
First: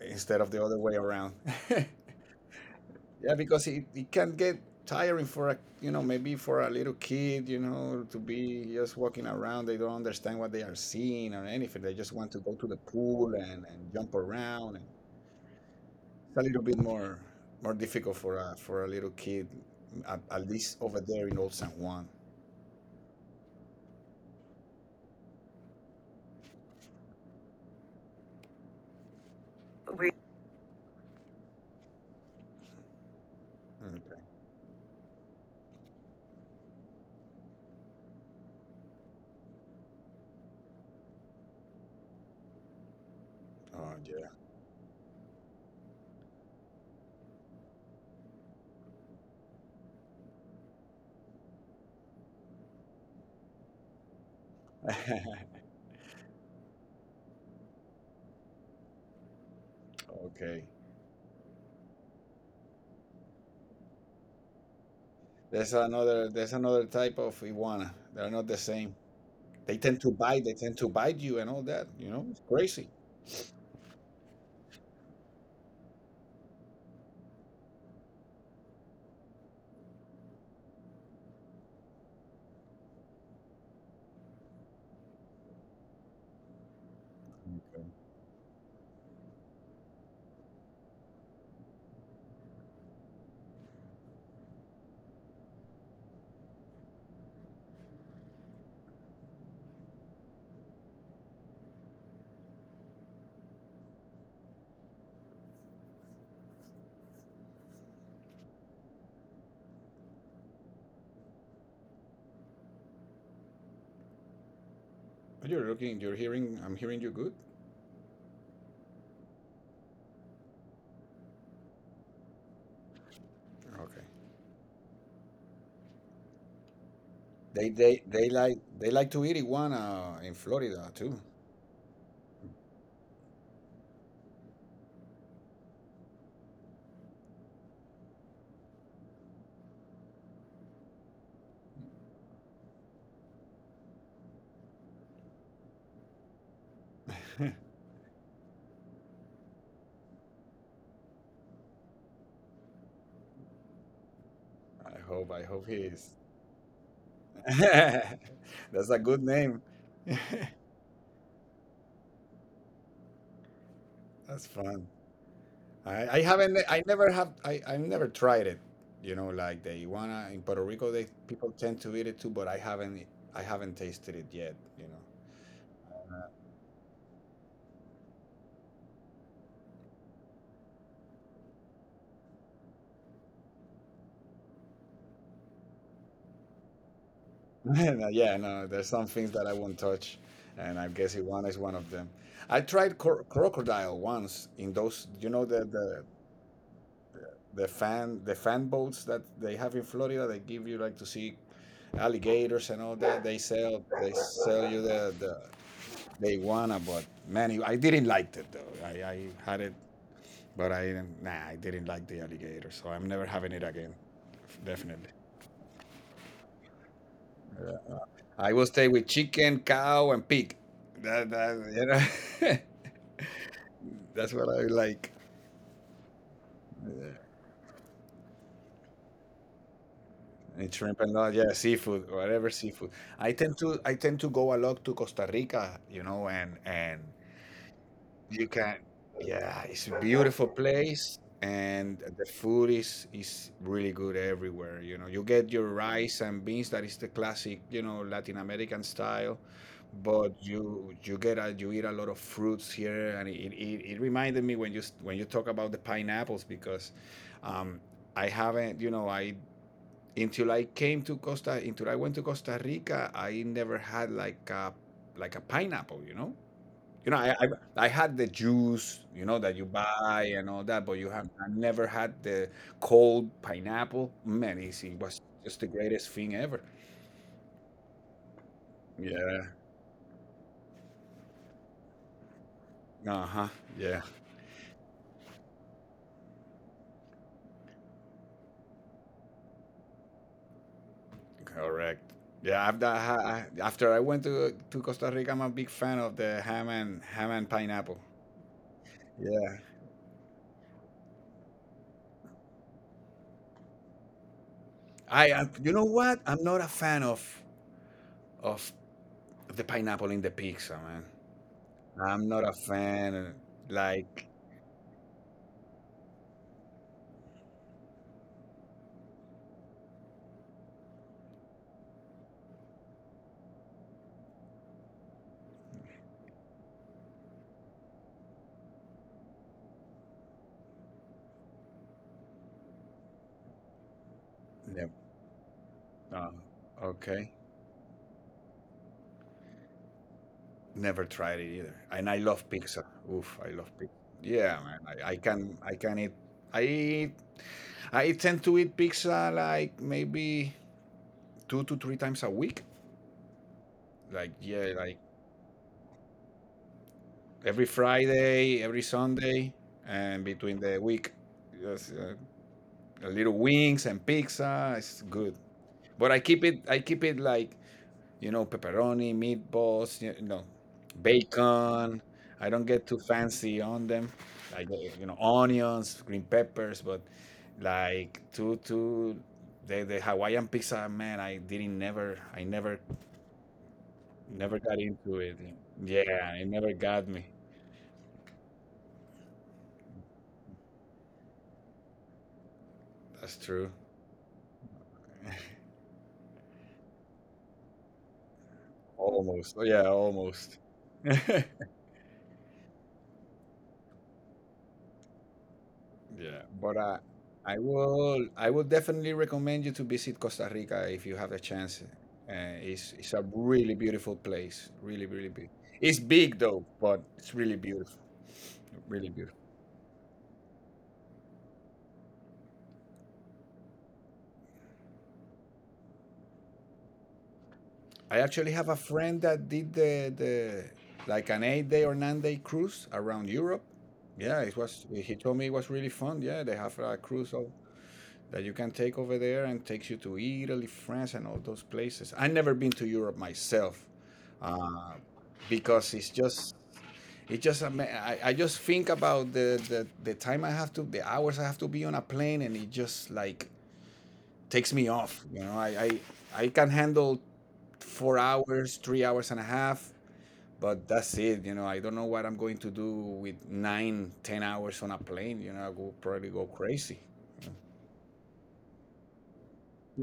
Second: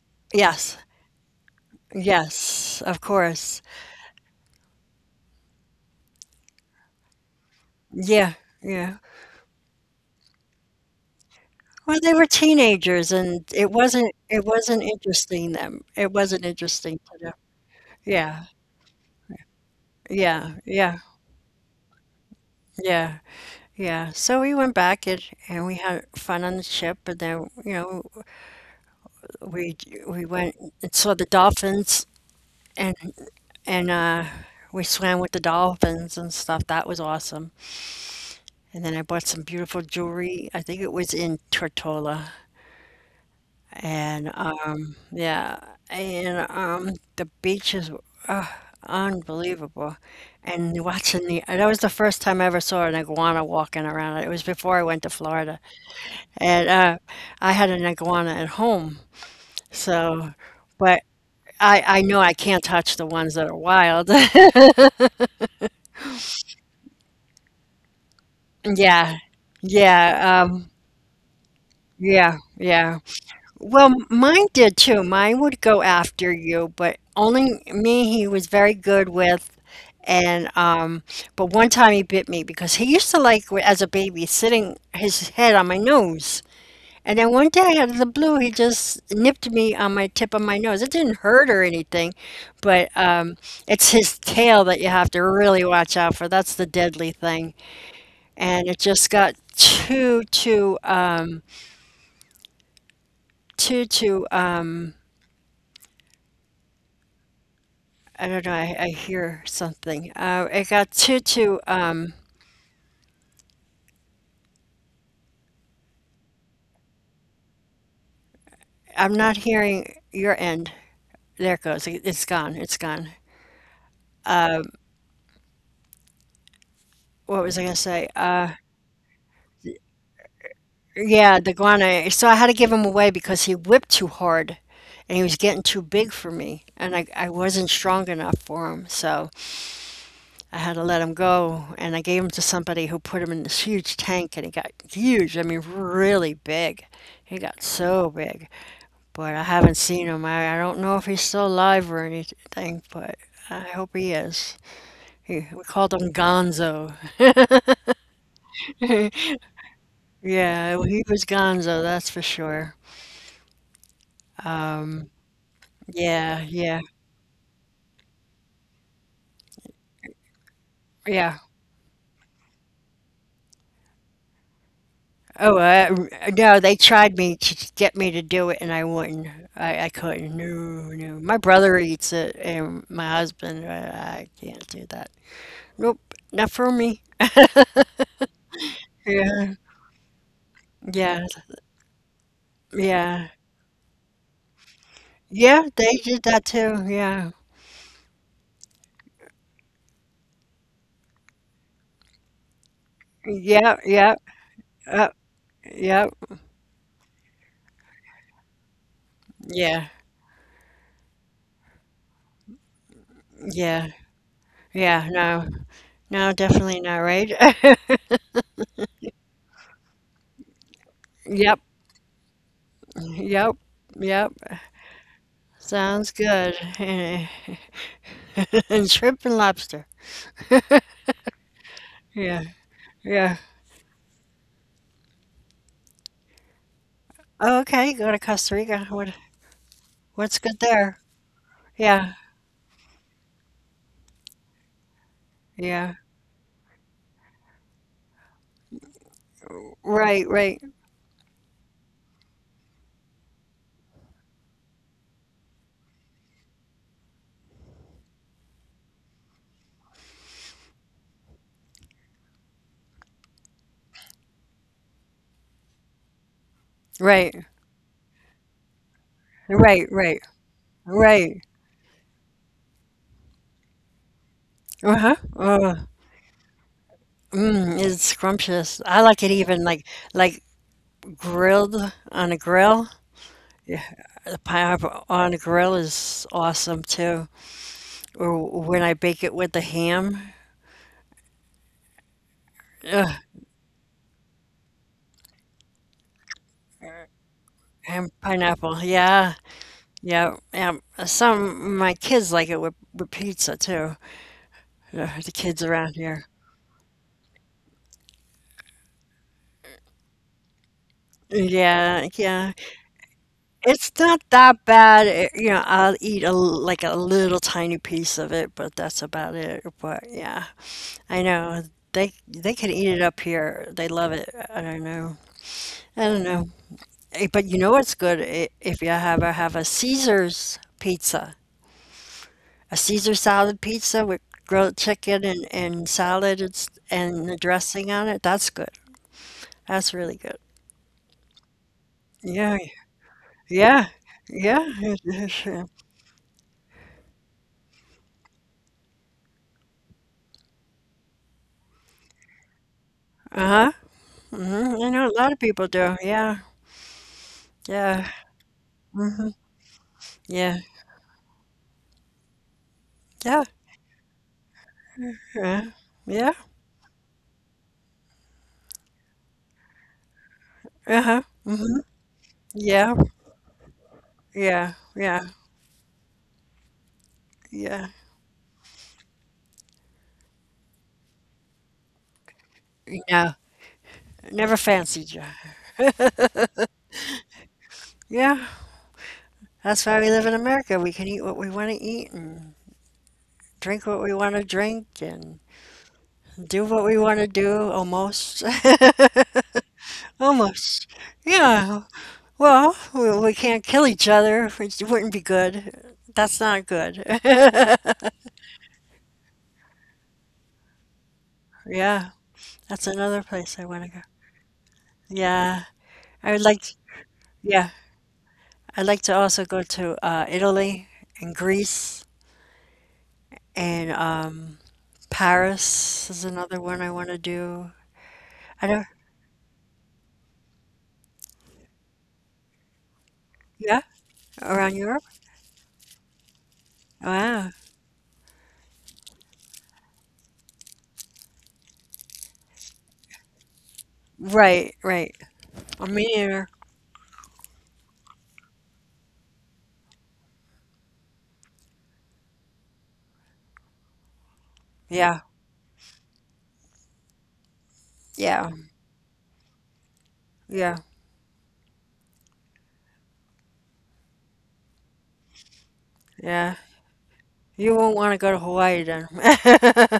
Speaker 2: instead of the
Speaker 1: Yes,
Speaker 2: other way around. Yeah,
Speaker 1: yes, of course.
Speaker 2: because it can get tiring for a, you know, maybe for a little kid, you know, to
Speaker 1: Yeah,
Speaker 2: be
Speaker 1: yeah.
Speaker 2: just walking around. They don't understand what they are seeing or anything. They
Speaker 1: Well, they
Speaker 2: just
Speaker 1: were
Speaker 2: want to go to the
Speaker 1: teenagers,
Speaker 2: pool
Speaker 1: and
Speaker 2: and jump around. And
Speaker 1: It
Speaker 2: it's a
Speaker 1: wasn't
Speaker 2: little bit
Speaker 1: interesting to
Speaker 2: more
Speaker 1: them.
Speaker 2: more difficult for
Speaker 1: Yeah.
Speaker 2: a little kid at
Speaker 1: Yeah,
Speaker 2: least
Speaker 1: yeah,
Speaker 2: over there in Old San Juan.
Speaker 1: yeah, yeah. So we went back, and we had fun on the ship, and then you know we
Speaker 2: We
Speaker 1: we went and saw the dolphins and and uh,
Speaker 2: Okay.
Speaker 1: we swam with the dolphins and stuff. That was awesome. And then I bought some beautiful jewelry. I think it was in Tortola, and
Speaker 2: Oh,
Speaker 1: yeah, and the beaches. Uh, Unbelievable. And that was the first time I ever saw an iguana walking around. It was before I went to
Speaker 2: yeah.
Speaker 1: Florida. And I had an iguana at home, so,
Speaker 2: Okay.
Speaker 1: but I know I can't touch the ones that are wild.
Speaker 2: There's another. There's another type of iguana. They're not the same.
Speaker 1: Yeah,
Speaker 2: They tend to
Speaker 1: yeah,
Speaker 2: bite. They tend to bite you and all that. You
Speaker 1: yeah,
Speaker 2: know, it's
Speaker 1: yeah.
Speaker 2: crazy.
Speaker 1: Well, mine did too. Mine would go after you, but only me he was very good with. And but one time he bit me because he used to like as a baby sitting his head on my nose. And then one day,
Speaker 2: Okay.
Speaker 1: out of the blue, he just nipped me on my tip of my nose. It didn't hurt or anything, but it's his tail that you have to really watch out for. That's the deadly thing. And it just got too, too, um, I don't know, I hear something. It got
Speaker 2: Oh, you're looking. You're hearing. I'm hearing you good.
Speaker 1: I'm not hearing your end. There it goes. It- It's gone. It's gone.
Speaker 2: Okay.
Speaker 1: What was I going to
Speaker 2: They
Speaker 1: say?
Speaker 2: they they like they like to eat iguana in Florida too.
Speaker 1: Yeah, the guana. So I had to give him away because he whipped too hard and he was getting too big for me. And I wasn't strong enough for him. So I had to let him go. And I gave him to somebody who put him in this huge tank and he got huge. I mean, really big. He got so big. But I haven't seen him. I don't know if he's still alive or anything, but I hope he is.
Speaker 2: I hope. I
Speaker 1: He, we
Speaker 2: hope
Speaker 1: called
Speaker 2: he's
Speaker 1: him Gonzo.
Speaker 2: that's a good name.
Speaker 1: Yeah, he was Gonzo, that's for sure.
Speaker 2: That's fun.
Speaker 1: Um, yeah, yeah.
Speaker 2: I never have. I never tried it. You know, like the iguana in Puerto Rico, they
Speaker 1: Yeah.
Speaker 2: people tend to eat it too, but I haven't. I haven't tasted it yet.
Speaker 1: Oh, no, they tried me to get me to do it, and I wouldn't. I couldn't. No, no. My brother eats it, and my husband, I can't do that. Nope, not for me.
Speaker 2: Yeah. No. There's some things
Speaker 1: Yeah,
Speaker 2: that I won't touch, and I guess
Speaker 1: yeah,
Speaker 2: iguana is one of them. I tried
Speaker 1: yeah.
Speaker 2: crocodile once in those. You know
Speaker 1: Yeah,
Speaker 2: the
Speaker 1: they
Speaker 2: the
Speaker 1: did that too. Yeah.
Speaker 2: the fan boats that they have in Florida. They give you like to see alligators and all that. They
Speaker 1: Yeah,
Speaker 2: sell
Speaker 1: yeah,
Speaker 2: they sell you
Speaker 1: uh,
Speaker 2: the
Speaker 1: yeah,
Speaker 2: they wanna, but man, I didn't like it though. I had it,
Speaker 1: yeah,
Speaker 2: but I didn't. Nah, I didn't like the alligator, so I'm never having it
Speaker 1: yeah,
Speaker 2: again.
Speaker 1: yeah.
Speaker 2: Definitely,
Speaker 1: No, no, definitely not, right?
Speaker 2: I will stay with chicken, cow, and pig. That,
Speaker 1: Yep,
Speaker 2: that you know,
Speaker 1: yep, yep.
Speaker 2: that's what I like.
Speaker 1: Sounds good.
Speaker 2: Yeah.
Speaker 1: And shrimp and lobster.
Speaker 2: And shrimp and all, yeah, seafood,
Speaker 1: Yeah.
Speaker 2: whatever seafood. I
Speaker 1: Yeah.
Speaker 2: tend to I tend to go a lot to Costa Rica, you know, and
Speaker 1: Oh, okay, go to
Speaker 2: you
Speaker 1: Costa
Speaker 2: can,
Speaker 1: Rica.
Speaker 2: yeah, it's a
Speaker 1: What's
Speaker 2: beautiful
Speaker 1: good there?
Speaker 2: place, and
Speaker 1: Yeah.
Speaker 2: the food is really good everywhere. You know, you get your
Speaker 1: Yeah.
Speaker 2: rice and beans, that is the classic, you know, Latin American style,
Speaker 1: Right,
Speaker 2: but
Speaker 1: right.
Speaker 2: you get a, you eat a lot of fruits here, and it reminded me when you when you talk about the pineapples because um, I haven't, you know, I until I came to Costa until I went to Costa Rica, I never had like a pineapple, you know,
Speaker 1: Right.
Speaker 2: I had the juice, you know, that you
Speaker 1: Right, right.
Speaker 2: buy and all that, but you have
Speaker 1: Right.
Speaker 2: I never had the cold pineapple. Man, it's- it
Speaker 1: Uh-huh.
Speaker 2: was just the greatest thing ever.
Speaker 1: Mm, it's scrumptious. I like it
Speaker 2: Yeah.
Speaker 1: even like grilled on a grill.
Speaker 2: Uh huh.
Speaker 1: Yeah.
Speaker 2: Yeah.
Speaker 1: The pineapple on a grill is awesome too. Or when I bake it with the ham.
Speaker 2: Correct. Yeah. After
Speaker 1: Ugh,
Speaker 2: after I went to Costa Rica, I'm a big fan of the ham and ham and pineapple.
Speaker 1: ham pineapple. Yeah.
Speaker 2: Yeah.
Speaker 1: Yeah. Yeah. Some my kids like it with pizza too. Ugh, the
Speaker 2: I am.
Speaker 1: kids
Speaker 2: You know
Speaker 1: around
Speaker 2: what?
Speaker 1: here.
Speaker 2: I'm not a fan of of the pineapple in the pizza, man.
Speaker 1: Yeah,
Speaker 2: I'm not
Speaker 1: yeah.
Speaker 2: a fan.
Speaker 1: It's not
Speaker 2: Like,
Speaker 1: that bad. It, you know, I'll eat like a little tiny piece of it, but that's about it. But yeah, I know they can eat it up here. They love it. I don't know. I don't know. Eh, but you know what's good? If you ever have a Caesar's pizza, a Caesar salad pizza with grilled
Speaker 2: yeah,
Speaker 1: chicken and
Speaker 2: uh,
Speaker 1: salad and, and
Speaker 2: okay.
Speaker 1: the dressing on it, that's good. That's really good.
Speaker 2: Never tried it either. And I love
Speaker 1: Yeah,
Speaker 2: pizza. Oof, I love
Speaker 1: yeah,
Speaker 2: pizza. Yeah,
Speaker 1: yeah.
Speaker 2: man. I, I can I can eat I tend to eat pizza like maybe two to three times a week.
Speaker 1: Uh-huh.
Speaker 2: Like, yeah,
Speaker 1: Mhm, I
Speaker 2: like
Speaker 1: know a lot of people do. Yeah.
Speaker 2: every
Speaker 1: Yeah.
Speaker 2: Friday, every
Speaker 1: Mhm.
Speaker 2: Sunday, and
Speaker 1: Yeah.
Speaker 2: between the week. Just, a little
Speaker 1: Yeah.
Speaker 2: wings and pizza. It's good. But I
Speaker 1: Yeah.
Speaker 2: keep it I keep it like you know, pepperoni, meatballs, you know,
Speaker 1: Yeah. Uh-huh. Mhm.
Speaker 2: bacon. I don't
Speaker 1: Yeah.
Speaker 2: get too fancy on them. I
Speaker 1: Yeah.
Speaker 2: get, you
Speaker 1: Yeah.
Speaker 2: know, onions, green peppers, but
Speaker 1: Yeah.
Speaker 2: like to the Hawaiian pizza, man, I didn't never, I never,
Speaker 1: No. Never
Speaker 2: never got
Speaker 1: fancied you.
Speaker 2: into it. Yeah, it never got me.
Speaker 1: Yeah. That's why we live in America. We can eat what we want to eat and
Speaker 2: That's true.
Speaker 1: drink what we want to drink and do what we want to do almost.
Speaker 2: Almost. Oh, yeah, almost.
Speaker 1: Almost. Yeah. Well, we can't kill each other, which wouldn't be good. That's
Speaker 2: Yeah.
Speaker 1: not
Speaker 2: But
Speaker 1: good.
Speaker 2: I will definitely recommend you to visit Costa Rica if you have the chance.
Speaker 1: Yeah. That's
Speaker 2: It's
Speaker 1: another
Speaker 2: a
Speaker 1: place I want
Speaker 2: really
Speaker 1: to go.
Speaker 2: beautiful place. Really, really big.
Speaker 1: Yeah,
Speaker 2: It's
Speaker 1: I would
Speaker 2: big though,
Speaker 1: like,
Speaker 2: but it's really
Speaker 1: yeah,
Speaker 2: beautiful.
Speaker 1: I'd like to
Speaker 2: Really
Speaker 1: also
Speaker 2: beautiful.
Speaker 1: go to Italy and Greece and Paris is another one I want to do.
Speaker 2: I actually
Speaker 1: I
Speaker 2: have a
Speaker 1: don't,
Speaker 2: friend that did the like an 8 day or 9 day cruise around Europe.
Speaker 1: yeah,
Speaker 2: Yeah, it
Speaker 1: around
Speaker 2: was.
Speaker 1: Europe.
Speaker 2: He told me it was really fun. Yeah, they have a cruise
Speaker 1: Wow.
Speaker 2: all that you can take over there and takes you to Italy, France, and all those places. I've never been to Europe myself,
Speaker 1: Right,
Speaker 2: uh,
Speaker 1: right. A
Speaker 2: because it's
Speaker 1: meteor.
Speaker 2: just it just I just think about the time I have to the hours I have to be on a plane and it just like takes me
Speaker 1: Yeah,
Speaker 2: off. You know, I can handle four
Speaker 1: yeah,
Speaker 2: hours, 3 hours and a half.
Speaker 1: yeah,
Speaker 2: But that's it, you know. I don't know what I'm going to do with nine, 10 hours on a plane. You know, I will probably go
Speaker 1: yeah.
Speaker 2: crazy.
Speaker 1: You won't want to go to Hawaii then.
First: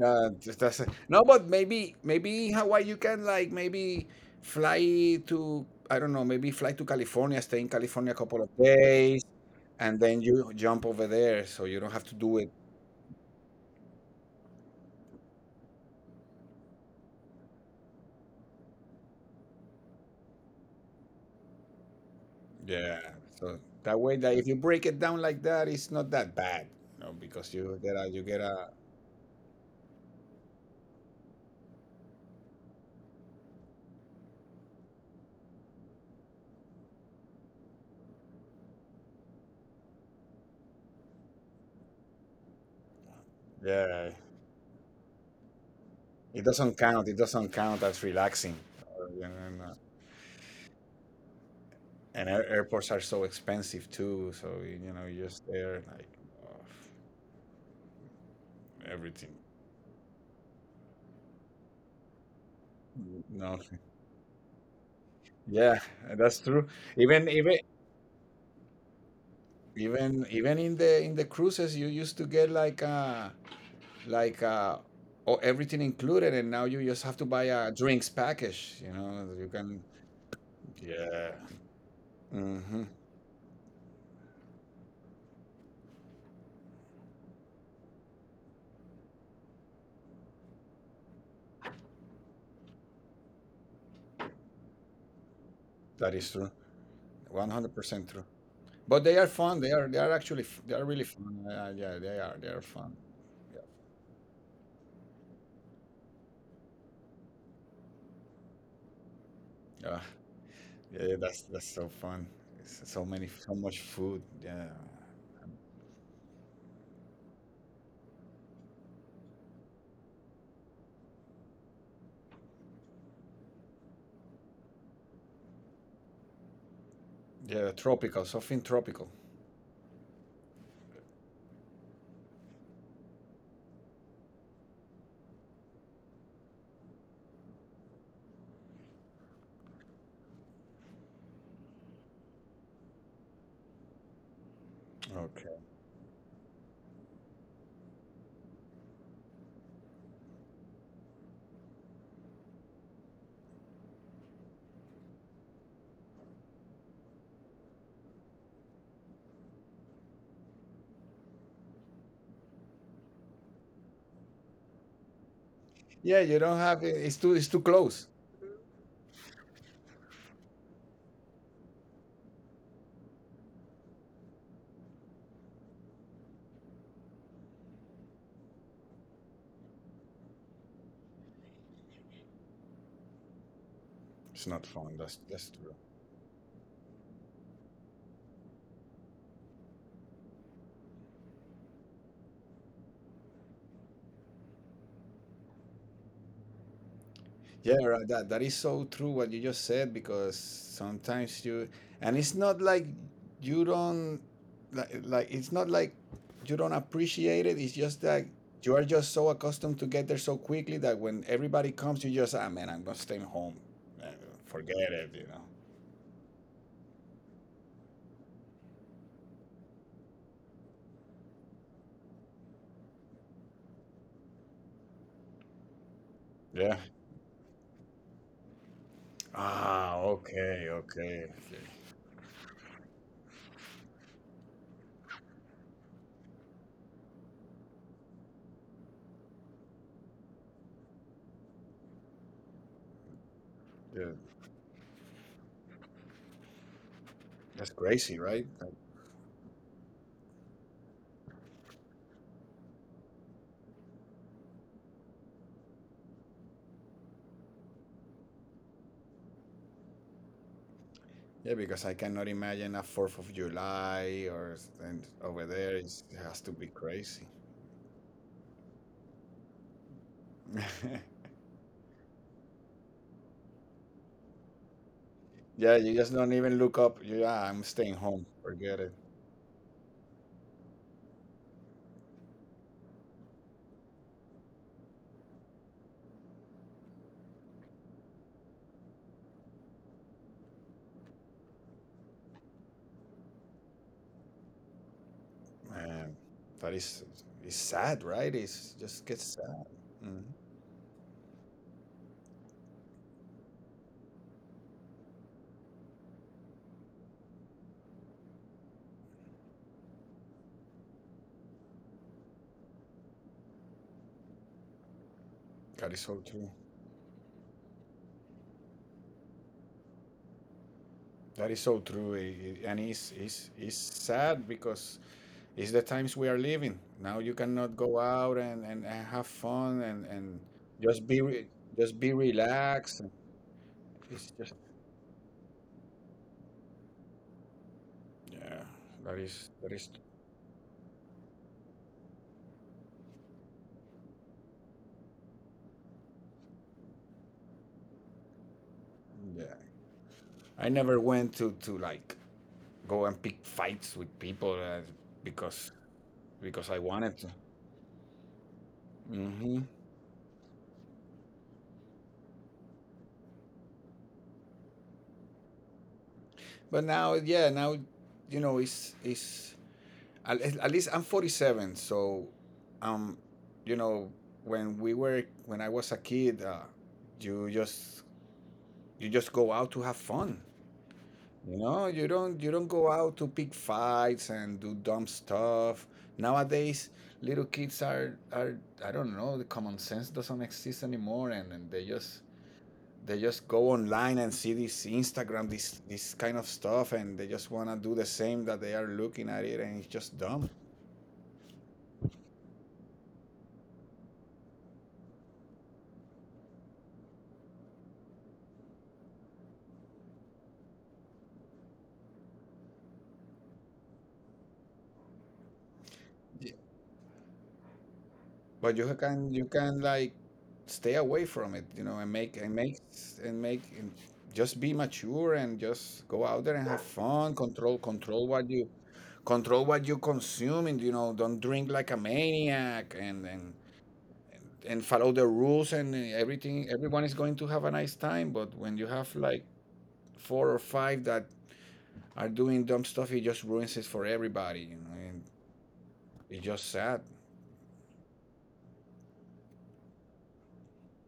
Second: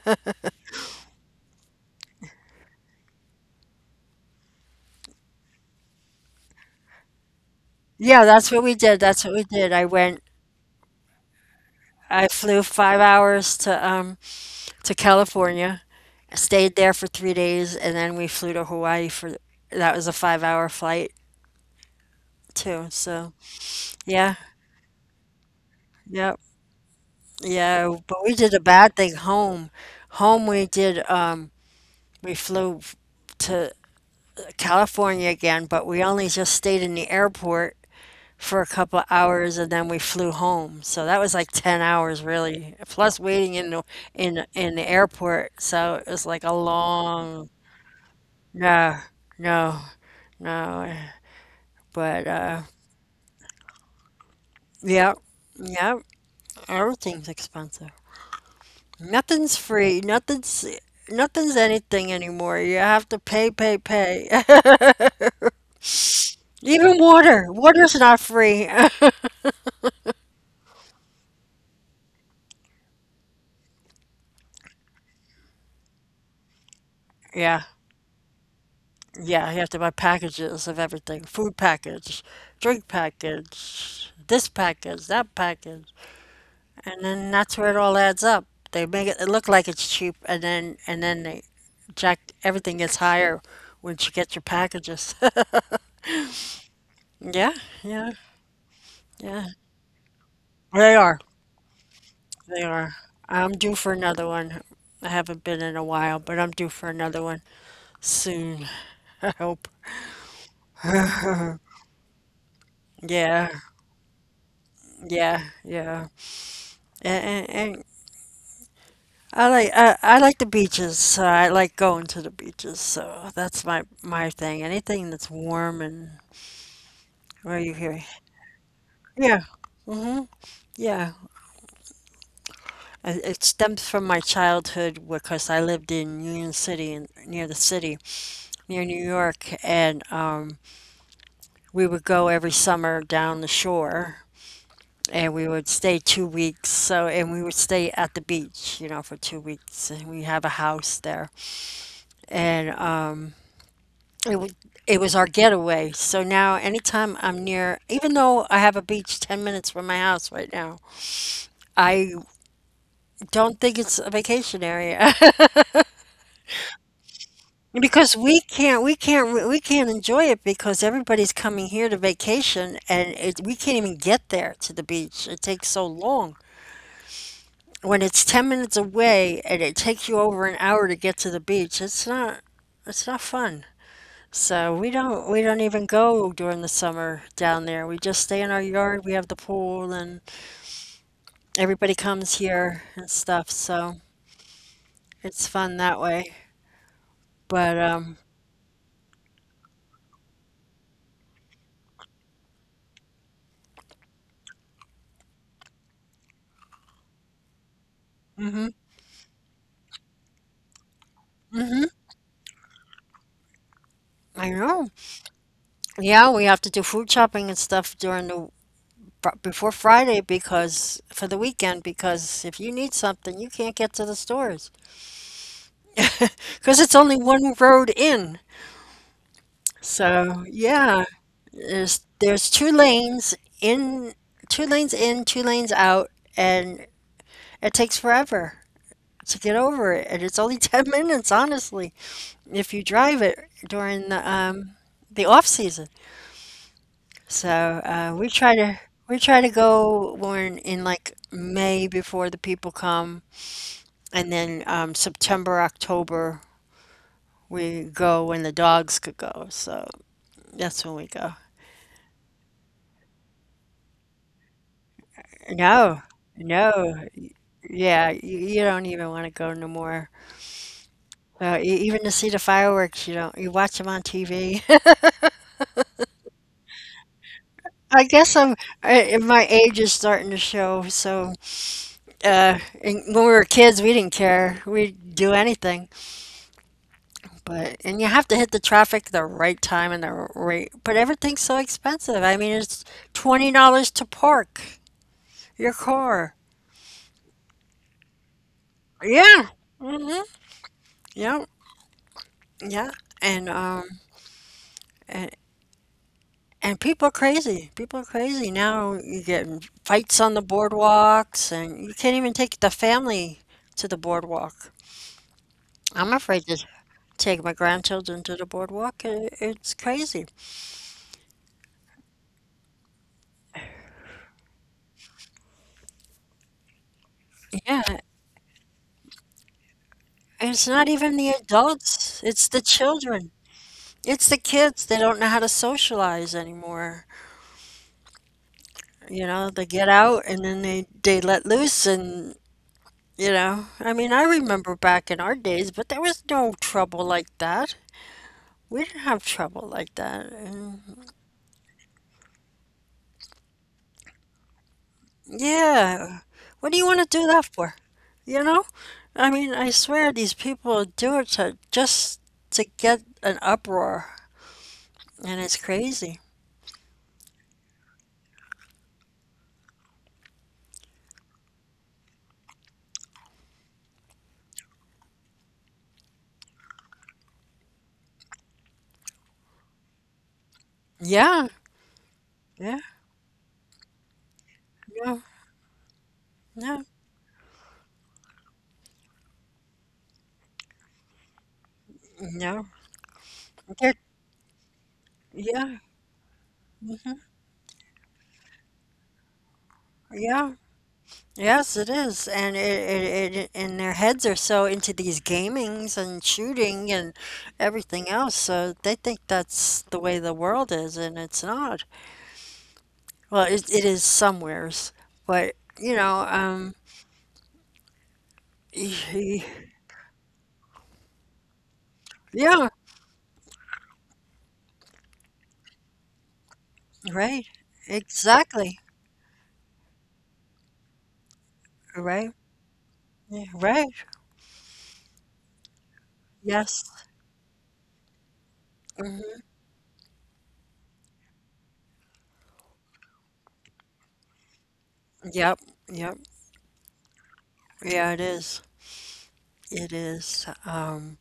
Speaker 2: That's it. No, but maybe Hawaii you can like maybe fly to I don't know maybe fly to California, stay in California a
Speaker 1: Yeah,
Speaker 2: couple of
Speaker 1: that's what we did.
Speaker 2: days,
Speaker 1: That's what we did. I
Speaker 2: and
Speaker 1: went,
Speaker 2: then you jump over there, so you don't have to
Speaker 1: I
Speaker 2: do it.
Speaker 1: flew 5 hours to California, stayed there for 3 days, and then we flew to Hawaii for, that was a 5 hour flight too.
Speaker 2: Yeah,
Speaker 1: So
Speaker 2: so that way
Speaker 1: yeah,
Speaker 2: that if you break it down like that, it's not
Speaker 1: yep,
Speaker 2: that bad, you know, because
Speaker 1: yeah. But
Speaker 2: you
Speaker 1: we
Speaker 2: get
Speaker 1: did a
Speaker 2: a
Speaker 1: bad thing home. Home we did we flew f- to California again, but we only just stayed in the airport for a couple hours and then we flew home. So that was like 10 hours really, plus waiting
Speaker 2: yeah,
Speaker 1: in the airport. So it was like
Speaker 2: it
Speaker 1: a
Speaker 2: doesn't count. It
Speaker 1: long,
Speaker 2: doesn't count as relaxing.
Speaker 1: no,
Speaker 2: You know,
Speaker 1: no, no. But,
Speaker 2: and airports are so expensive too, so you know
Speaker 1: yeah,
Speaker 2: you're just there
Speaker 1: yeah,
Speaker 2: like oh,
Speaker 1: everything's expensive.
Speaker 2: everything.
Speaker 1: Nothing's free. Nothing's anything anymore. You have
Speaker 2: Mm,
Speaker 1: to
Speaker 2: no,
Speaker 1: pay, pay, pay.
Speaker 2: yeah, that's true.
Speaker 1: Even
Speaker 2: Even
Speaker 1: water.
Speaker 2: even
Speaker 1: Water's not free.
Speaker 2: even in the cruises, you used to get like oh, everything included, and now you just have to buy
Speaker 1: Yeah,
Speaker 2: a drinks package. You know, you
Speaker 1: yeah, you have
Speaker 2: can.
Speaker 1: to buy packages of everything.
Speaker 2: Yeah.
Speaker 1: Food package,
Speaker 2: Mm-hmm.
Speaker 1: drink package, this package, that package. And then that's where it all adds up. They make it, it look like it's cheap, and then they jack, everything gets higher once you get your packages.
Speaker 2: That is true. One
Speaker 1: Yeah,
Speaker 2: hundred percent
Speaker 1: yeah.
Speaker 2: true. But they are
Speaker 1: Yeah,
Speaker 2: fun. They are actually they are
Speaker 1: they
Speaker 2: really
Speaker 1: are.
Speaker 2: fun. Yeah, they are they
Speaker 1: They
Speaker 2: are
Speaker 1: are.
Speaker 2: fun.
Speaker 1: I'm
Speaker 2: Yeah.
Speaker 1: due for another one. I haven't been in a while, but I'm due for another one soon. I hope.
Speaker 2: Ah, yeah, that's so fun. It's so many,
Speaker 1: Yeah,
Speaker 2: so much food. Yeah,
Speaker 1: yeah, yeah. And, and, and I like I like the beaches. So I like going to the beaches. So that's my thing. Anything that's warm and where you
Speaker 2: yeah,
Speaker 1: hear.
Speaker 2: tropical, something tropical.
Speaker 1: Yeah, yeah. It stems from my childhood because I lived in Union City, in, near the city, near New York, and we would go every summer down the shore and we would stay 2 weeks. So, and we would stay at the beach, you know, for 2 weeks. And we have a house there. And it, wa- it was our getaway. So now, anytime I'm near, even though I have a beach 10 minutes from my house right now, I don't think it's a vacation area.
Speaker 2: Yeah, you don't have it. It's too
Speaker 1: Because
Speaker 2: close.
Speaker 1: we can't enjoy it because everybody's coming here to vacation and it, we can't even get there to the beach. It takes so long. When it's 10 minutes away and it takes you over an hour to get to the beach, it's not fun.
Speaker 2: It's not
Speaker 1: So we
Speaker 2: fun.
Speaker 1: don't we
Speaker 2: That's
Speaker 1: don't
Speaker 2: true.
Speaker 1: even go during the summer down there. We just stay in our yard. We have the pool and everybody comes here and stuff. So it's fun that way. But
Speaker 2: Yeah, right. That that is so true what you just said because sometimes you and it's not like you don't like it's not like you don't appreciate it. It's just that
Speaker 1: mhm
Speaker 2: you are just so accustomed to get there so quickly that when everybody
Speaker 1: mhm
Speaker 2: comes, you just ah man, I'm gonna stay home. Eh,
Speaker 1: I know.
Speaker 2: forget it, you know.
Speaker 1: Yeah, we have to do food shopping and stuff during the before Friday, because for the weekend, because if you need something, you can't get to the stores because
Speaker 2: Yeah.
Speaker 1: it's only one road in.
Speaker 2: Ah,
Speaker 1: So
Speaker 2: okay,
Speaker 1: yeah,
Speaker 2: okay, okay.
Speaker 1: there's two lanes in, two lanes in, two lanes out, and it takes forever to get over it, and it's only 10 minutes, honestly, if you drive it during
Speaker 2: Yeah,
Speaker 1: the off season. So
Speaker 2: that's crazy,
Speaker 1: we try
Speaker 2: right?
Speaker 1: to go when in like May before the people come, and then September, October we go when the dogs could go. So that's when we go.
Speaker 2: Yeah, because I cannot imagine a Fourth of July or and over there.
Speaker 1: No,
Speaker 2: It's, it has to
Speaker 1: no.
Speaker 2: be crazy.
Speaker 1: Yeah, you don't even want to go no more. Even to see the fireworks, you don't. You watch them on TV.
Speaker 2: Yeah, you just don't even look up. Yeah, I'm
Speaker 1: I
Speaker 2: staying
Speaker 1: guess
Speaker 2: home.
Speaker 1: I'm.
Speaker 2: Forget it.
Speaker 1: I, my age is starting to show. So when we were kids, we didn't care. We'd do anything. But and you have to hit the traffic the right time and the right. But everything's so expensive. I mean, it's $20 to park your
Speaker 2: Man,
Speaker 1: car.
Speaker 2: that is it's sad, right? It's just gets
Speaker 1: Yeah.
Speaker 2: sad.
Speaker 1: Mm-hmm.
Speaker 2: Mhm.
Speaker 1: Yep. Yeah. And um. a- And people are crazy. People are crazy. Now you get in fights on the boardwalks, and you can't even take the family to the boardwalk.
Speaker 2: That is
Speaker 1: I'm
Speaker 2: so
Speaker 1: afraid to
Speaker 2: true.
Speaker 1: take my grandchildren to the boardwalk. It's crazy.
Speaker 2: That is so true. And it's sad because it's the times we are living. Now you
Speaker 1: Yeah,
Speaker 2: cannot go out and, and have fun and
Speaker 1: it's not even
Speaker 2: just
Speaker 1: the
Speaker 2: be re- just
Speaker 1: adults,
Speaker 2: be
Speaker 1: it's the
Speaker 2: relaxed.
Speaker 1: children. It's the
Speaker 2: It's just
Speaker 1: kids. They don't know how to socialize anymore.
Speaker 2: yeah,
Speaker 1: You
Speaker 2: that
Speaker 1: know,
Speaker 2: is
Speaker 1: they
Speaker 2: that
Speaker 1: get
Speaker 2: is
Speaker 1: out and then they let loose, and you know, I mean, I remember back in our days, but there was no trouble like that. We didn't have trouble
Speaker 2: yeah.
Speaker 1: like that. And
Speaker 2: I never went to like go and pick fights with people, because
Speaker 1: yeah, what do
Speaker 2: because
Speaker 1: you
Speaker 2: I
Speaker 1: want to do
Speaker 2: wanted to.
Speaker 1: that for? You know? I mean, I
Speaker 2: hmm
Speaker 1: swear these people do it to, just to get an uproar, and it's crazy.
Speaker 2: But now, yeah, now you know it's at least I'm 47, so, um, you know when we were when I was a kid, you just you just go out to have fun.
Speaker 1: Yeah,
Speaker 2: You know, you don't
Speaker 1: yeah,
Speaker 2: go out to pick fights and do dumb
Speaker 1: no,
Speaker 2: stuff.
Speaker 1: no,
Speaker 2: Nowadays, little kids are I don't know, the common sense doesn't exist anymore and
Speaker 1: no.
Speaker 2: they just go
Speaker 1: They're,
Speaker 2: online and see this Instagram,
Speaker 1: yeah,
Speaker 2: this kind of stuff
Speaker 1: mm-hmm,
Speaker 2: and they just wanna do the same that they are looking at it and it's just
Speaker 1: yeah.
Speaker 2: dumb.
Speaker 1: Yes, it is, and it and their heads are so into these gamings and shooting and everything else, so they think that's the way the world is, and it's not. Well, it is somewheres, but
Speaker 2: Ye- But
Speaker 1: y- y-
Speaker 2: you can like stay away from it, you know, and
Speaker 1: yeah,
Speaker 2: make and just be mature and just go out there and have fun,
Speaker 1: right,
Speaker 2: control what you
Speaker 1: exactly,
Speaker 2: consume, and you know don't drink like a
Speaker 1: right,
Speaker 2: maniac and
Speaker 1: yeah,
Speaker 2: and
Speaker 1: right,
Speaker 2: and follow the rules and everything
Speaker 1: yes,
Speaker 2: everyone is going to have a nice time but when you have
Speaker 1: hmm,
Speaker 2: like four or five that are doing dumb stuff it just ruins it for everybody you know and
Speaker 1: yep, yep,
Speaker 2: it's just sad.
Speaker 1: yeah, it is, it is.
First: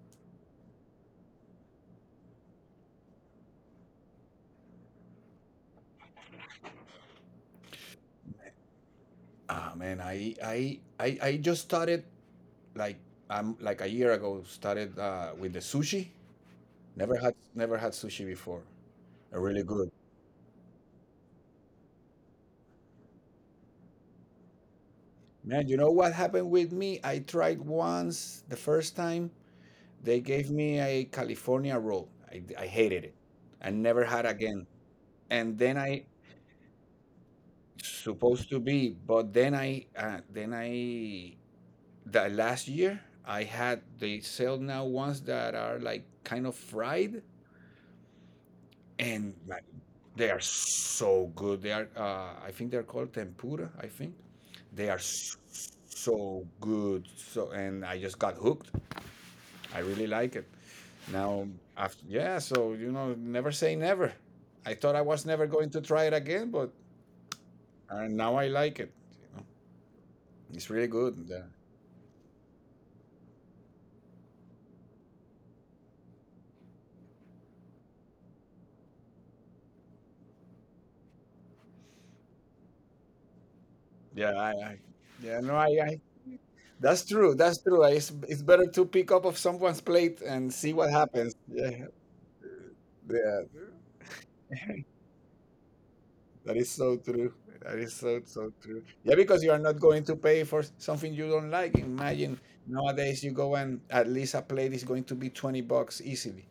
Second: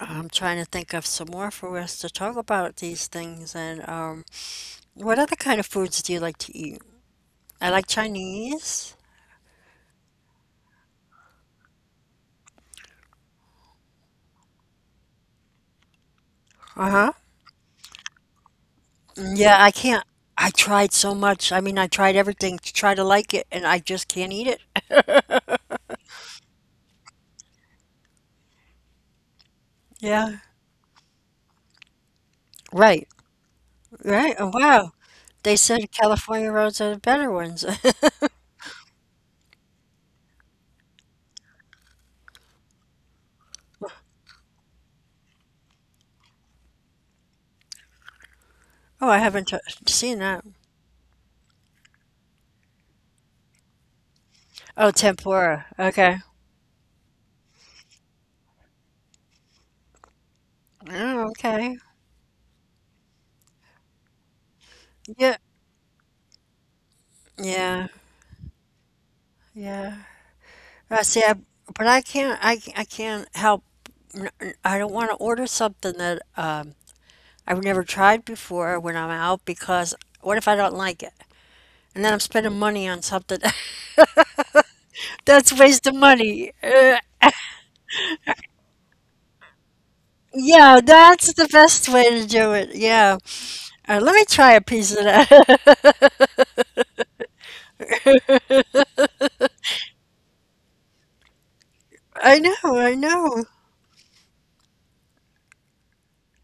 Speaker 1: I'm trying to think of some more for us to talk about these things, and what other kind of foods do you like to eat? I like Chinese.
Speaker 2: Ah, man, I just started like like a year ago started, with the sushi.
Speaker 1: Uh-huh.
Speaker 2: Never had sushi before.
Speaker 1: Yeah,
Speaker 2: Really
Speaker 1: I
Speaker 2: good.
Speaker 1: can't. I tried so much. I mean, I tried everything to try to like it, and I just can't eat it.
Speaker 2: Man, you know what happened with me? I tried once the first time they
Speaker 1: Yeah.
Speaker 2: gave me a California roll. I hated
Speaker 1: Right,
Speaker 2: it. I never had
Speaker 1: right. Oh,
Speaker 2: again.
Speaker 1: wow.
Speaker 2: And
Speaker 1: They
Speaker 2: then
Speaker 1: said
Speaker 2: I
Speaker 1: California roads are the better ones.
Speaker 2: supposed to be, but then I the last year I had they sell now ones that are like kind of fried
Speaker 1: Oh, I
Speaker 2: and
Speaker 1: haven't t
Speaker 2: like,
Speaker 1: seen
Speaker 2: they are
Speaker 1: that.
Speaker 2: so good. They are, I think they're called tempura. I think they
Speaker 1: Oh,
Speaker 2: are s-
Speaker 1: tempura. Okay.
Speaker 2: so good. So and I just got hooked. I really like it.
Speaker 1: Oh,
Speaker 2: Now,
Speaker 1: okay.
Speaker 2: after, yeah, so, you know, never say never. I thought I was
Speaker 1: Yeah,
Speaker 2: never going to try it again, but,
Speaker 1: yeah,
Speaker 2: now I like it. You know,
Speaker 1: yeah.
Speaker 2: it's really
Speaker 1: I see.
Speaker 2: good.
Speaker 1: I,
Speaker 2: Yeah,
Speaker 1: but I can't. I can't help. I don't want to order something that I've never tried before when I'm out, because what if I don't like it? And then I'm spending money on something.
Speaker 2: yeah, I yeah,
Speaker 1: That's
Speaker 2: no,
Speaker 1: a waste of
Speaker 2: I,
Speaker 1: money.
Speaker 2: that's true. That's true. It's better to pick up of someone's plate and see
Speaker 1: Yeah,
Speaker 2: what
Speaker 1: that's
Speaker 2: happens.
Speaker 1: the
Speaker 2: Yeah,
Speaker 1: best way to do it. Yeah.
Speaker 2: yeah,
Speaker 1: Let me try a piece of that.
Speaker 2: that is so true. That is so so true. Yeah, because you are not going to pay for something you don't like. Imagine
Speaker 1: I know, I
Speaker 2: nowadays you
Speaker 1: know.
Speaker 2: go and at least a plate is going to be $20 easily.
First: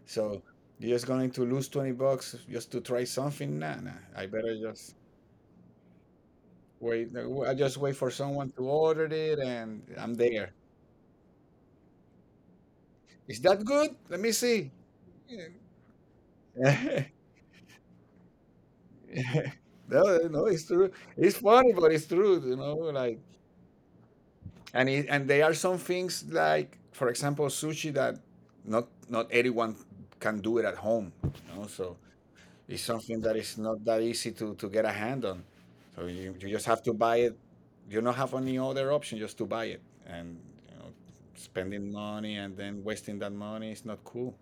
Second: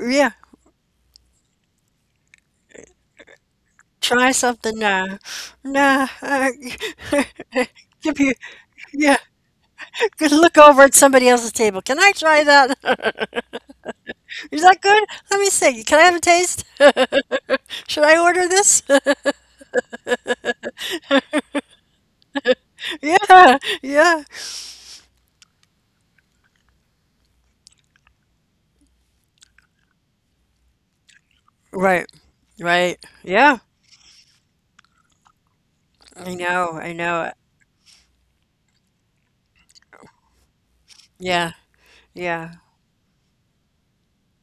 Speaker 1: Yeah,
Speaker 2: So you're just going to lose 20 bucks just to try something? Nah, nah. I
Speaker 1: try
Speaker 2: better
Speaker 1: something
Speaker 2: just
Speaker 1: now. Nah,
Speaker 2: wait. I just wait for
Speaker 1: give you,
Speaker 2: someone to order
Speaker 1: yeah,
Speaker 2: it and I'm
Speaker 1: good,
Speaker 2: there.
Speaker 1: look over at somebody else's table. Can I try that?
Speaker 2: Is that good? Let me
Speaker 1: Is
Speaker 2: see.
Speaker 1: that good? Let me see. Can I have a taste?
Speaker 2: No,
Speaker 1: Should I order this?
Speaker 2: No, it's true. It's funny, but it's true, like
Speaker 1: Yeah, yeah.
Speaker 2: and it, and there are some things like for example sushi that not everyone can do it at home, you know, so
Speaker 1: Right,
Speaker 2: it's
Speaker 1: right.
Speaker 2: something that
Speaker 1: Yeah,
Speaker 2: is not that easy to get a hand on. So
Speaker 1: I
Speaker 2: you just
Speaker 1: know,
Speaker 2: have
Speaker 1: I
Speaker 2: to buy
Speaker 1: know.
Speaker 2: it. You don't have any other option just to buy it. And you know,
Speaker 1: Yeah,
Speaker 2: spending money
Speaker 1: yeah.
Speaker 2: and then wasting that money is not cool.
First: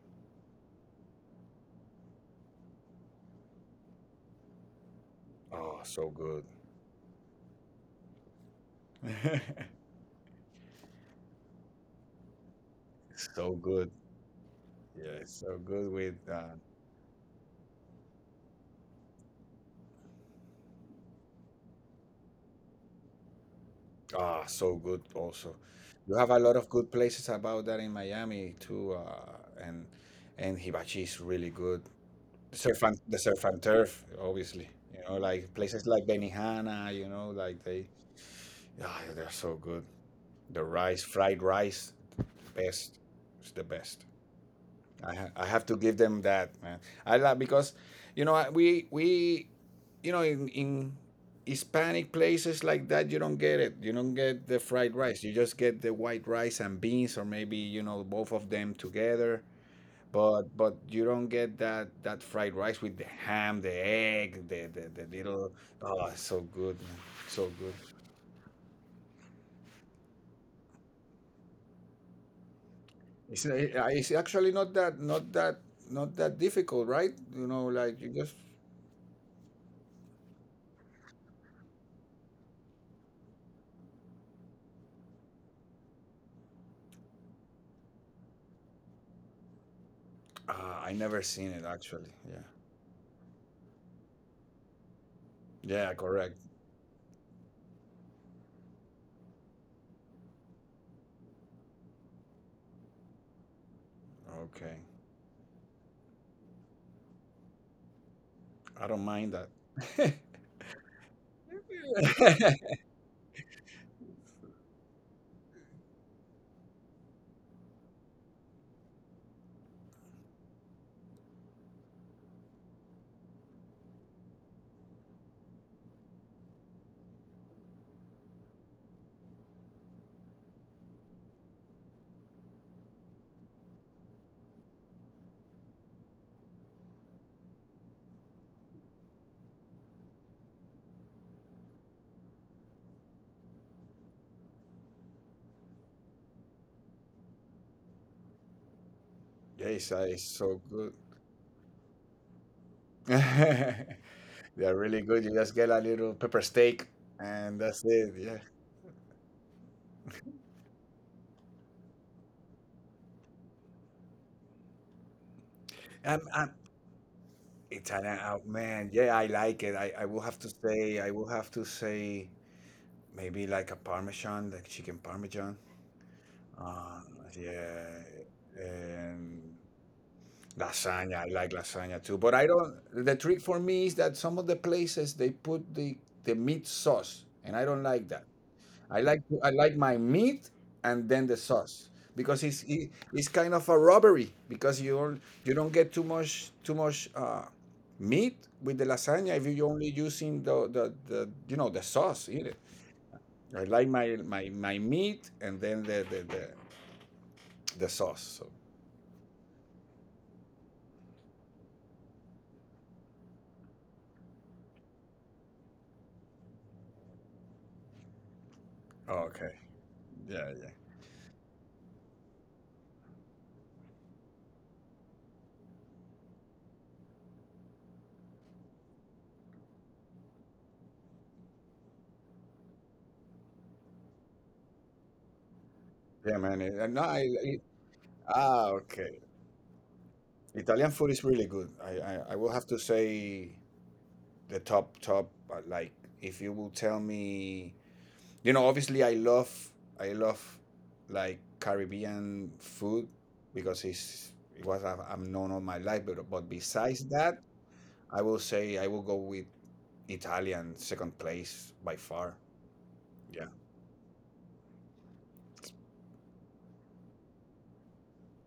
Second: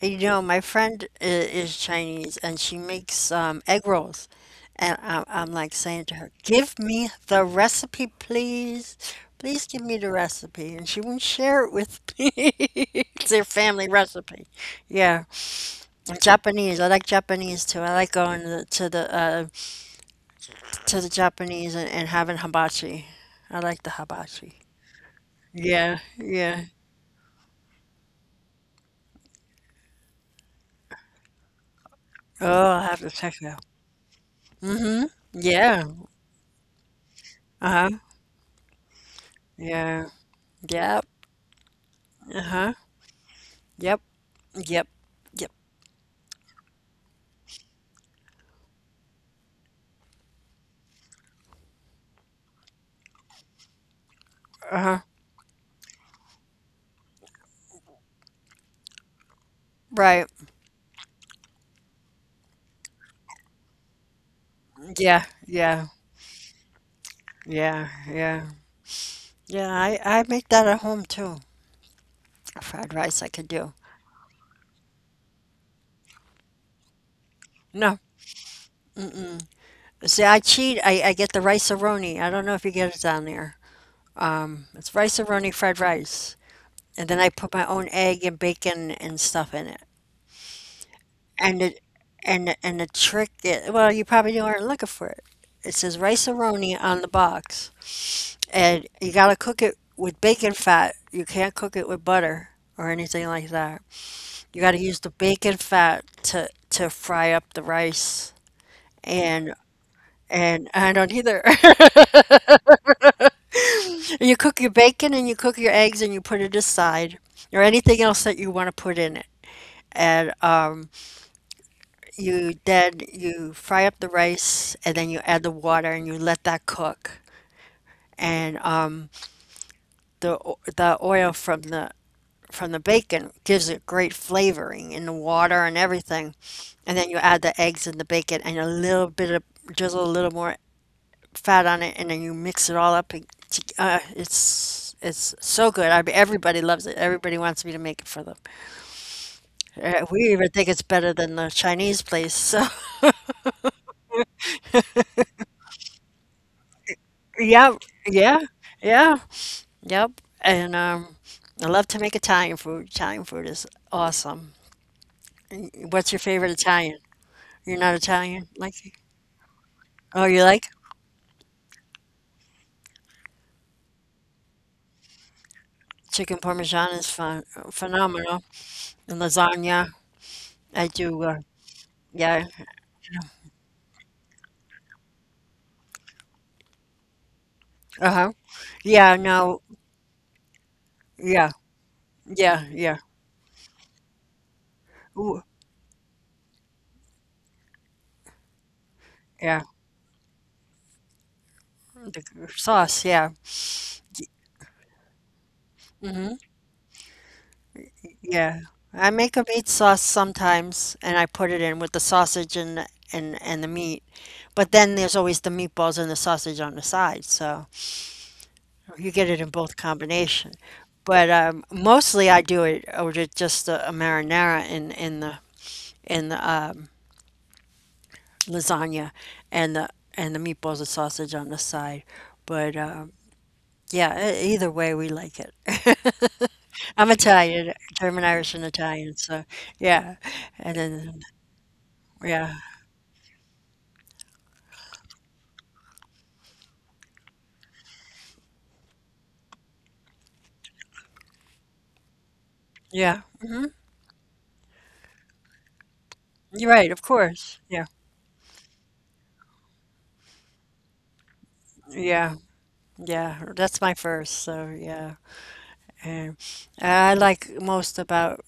Speaker 1: You know, my friend is Chinese and she makes egg rolls. And I'm like
Speaker 2: Oh,
Speaker 1: saying
Speaker 2: so
Speaker 1: to her,
Speaker 2: good.
Speaker 1: "Give me the recipe, please. Please give me the recipe." And she won't share it with me. It's their
Speaker 2: so
Speaker 1: family
Speaker 2: good.
Speaker 1: recipe.
Speaker 2: Yeah,
Speaker 1: Yeah.
Speaker 2: it's so good with
Speaker 1: And Japanese. I like Japanese too. I like going to the to the Japanese and having hibachi. I like the
Speaker 2: ah,
Speaker 1: hibachi.
Speaker 2: so good also.
Speaker 1: Yeah.
Speaker 2: You have a lot
Speaker 1: Yeah.
Speaker 2: of good places about that in Miami too, and hibachi is really good.
Speaker 1: Oh,
Speaker 2: the surf
Speaker 1: I'll
Speaker 2: and
Speaker 1: have to
Speaker 2: The
Speaker 1: check
Speaker 2: surf
Speaker 1: it
Speaker 2: and
Speaker 1: out.
Speaker 2: turf, obviously. You
Speaker 1: Mm-hmm.
Speaker 2: know, like
Speaker 1: Yeah.
Speaker 2: places like Benihana. You know, like they,
Speaker 1: Uh-huh.
Speaker 2: ah, they're so good.
Speaker 1: Yeah.
Speaker 2: The rice,
Speaker 1: Yeah.
Speaker 2: fried rice,
Speaker 1: Uh-huh.
Speaker 2: best. It's the
Speaker 1: Yep.
Speaker 2: best.
Speaker 1: Yep.
Speaker 2: I
Speaker 1: Yep.
Speaker 2: have to give them that, man. I love because, you know, you know, in Hispanic places like that, you don't get it. You don't get the fried
Speaker 1: Uh-huh.
Speaker 2: rice. You just get the white rice and beans, or maybe you know both of them together.
Speaker 1: Right.
Speaker 2: But you don't get that fried rice with the ham, the egg, the
Speaker 1: Yeah.
Speaker 2: little
Speaker 1: Yeah.
Speaker 2: oh, it's so good, man, so good.
Speaker 1: Yeah. Yeah. Yeah. I make that at home too. Fried rice I
Speaker 2: It's
Speaker 1: could
Speaker 2: uh,
Speaker 1: do.
Speaker 2: it's actually not that difficult, right? You know,
Speaker 1: No.
Speaker 2: like you just
Speaker 1: Mm-mm. See, I cheat. I get the rice-a-roni. I don't know if you get it down there. It's rice-a-roni fried rice. And then I put my own egg and bacon and stuff in it.
Speaker 2: ah, I never seen
Speaker 1: And
Speaker 2: it
Speaker 1: it
Speaker 2: actually. Yeah,
Speaker 1: and and the trick is, well, you probably aren't looking for it. It says
Speaker 2: yeah, correct.
Speaker 1: rice-a-roni on the box. And you gotta cook it with bacon fat. You can't cook it with butter or anything like that. You gotta
Speaker 2: Okay,
Speaker 1: use the bacon fat to fry up the rice.
Speaker 2: I don't mind
Speaker 1: And
Speaker 2: that. yeah,
Speaker 1: and I don't either. You cook your bacon and you cook your eggs and you put it aside or anything else that you want to put in it. And you then you fry up the rice and then you add the water and you let that cook. And the the oil from the bacon gives it great flavoring in the water and everything. And then you add the eggs and the bacon and a little bit of drizzle a little more fat on it, and then you mix it all up. And it's so good. I mean, everybody loves it. Everybody wants me to make it for them. We
Speaker 2: it's
Speaker 1: even
Speaker 2: so
Speaker 1: think it's
Speaker 2: good.
Speaker 1: better than the Chinese place. So
Speaker 2: They're really good. You just get a little pepper steak, and
Speaker 1: yeah,
Speaker 2: that's it.
Speaker 1: yeah,
Speaker 2: Yeah.
Speaker 1: yeah, yep. And I love to make Italian food. Italian food is awesome. What's your
Speaker 2: I'm,
Speaker 1: favorite
Speaker 2: I
Speaker 1: Italian? You're not
Speaker 2: Italian,
Speaker 1: Italian,
Speaker 2: out
Speaker 1: like?
Speaker 2: man. Yeah, I like it. I
Speaker 1: Oh,
Speaker 2: will
Speaker 1: you
Speaker 2: have to
Speaker 1: like?
Speaker 2: say I will have to say maybe like a parmesan, like chicken parmesan.
Speaker 1: Chicken parmesan is
Speaker 2: Uh,
Speaker 1: phenomenal,
Speaker 2: yeah,
Speaker 1: and
Speaker 2: and
Speaker 1: lasagna. I do,
Speaker 2: lasagna. I like lasagna too.
Speaker 1: yeah,
Speaker 2: But I don't. The trick for me is that some of the places they put the meat sauce, and I don't like that.
Speaker 1: uh-huh. Yeah,
Speaker 2: I
Speaker 1: no,
Speaker 2: like my meat and then the
Speaker 1: yeah,
Speaker 2: sauce because
Speaker 1: yeah, yeah.
Speaker 2: it's kind of a robbery because
Speaker 1: Ooh,
Speaker 2: you don't get too much meat with the lasagna if
Speaker 1: yeah,
Speaker 2: you're only using the you know the
Speaker 1: the
Speaker 2: sauce in it.
Speaker 1: sauce, yeah,
Speaker 2: I like my meat and then the sauce. So.
Speaker 1: yeah. I make a meat sauce sometimes, and I put it in with the sausage and and the meat. But then there's always the meatballs and the sausage on the side, so you get it in
Speaker 2: Okay.
Speaker 1: both combination.
Speaker 2: Yeah, yeah,
Speaker 1: But mostly I do it or just a marinara in in the lasagna, and the meatballs and sausage on the side. But yeah, either way, we like it.
Speaker 2: yeah, man. It, no,
Speaker 1: I'm
Speaker 2: I, it,
Speaker 1: Italian, German, Irish, and
Speaker 2: ah,
Speaker 1: Italian.
Speaker 2: okay.
Speaker 1: So yeah, and
Speaker 2: Italian food
Speaker 1: then
Speaker 2: is really good. I
Speaker 1: yeah,
Speaker 2: will have to say the top top. Like if you will tell me you know, obviously I love like Caribbean food
Speaker 1: yeah,
Speaker 2: because it's it was I've known all my life. But
Speaker 1: you're right, of
Speaker 2: besides that,
Speaker 1: course. Yeah,
Speaker 2: I will go with Italian second place by
Speaker 1: yeah,
Speaker 2: far.
Speaker 1: yeah.
Speaker 2: Yeah,
Speaker 1: That's my first. So yeah, and I like most about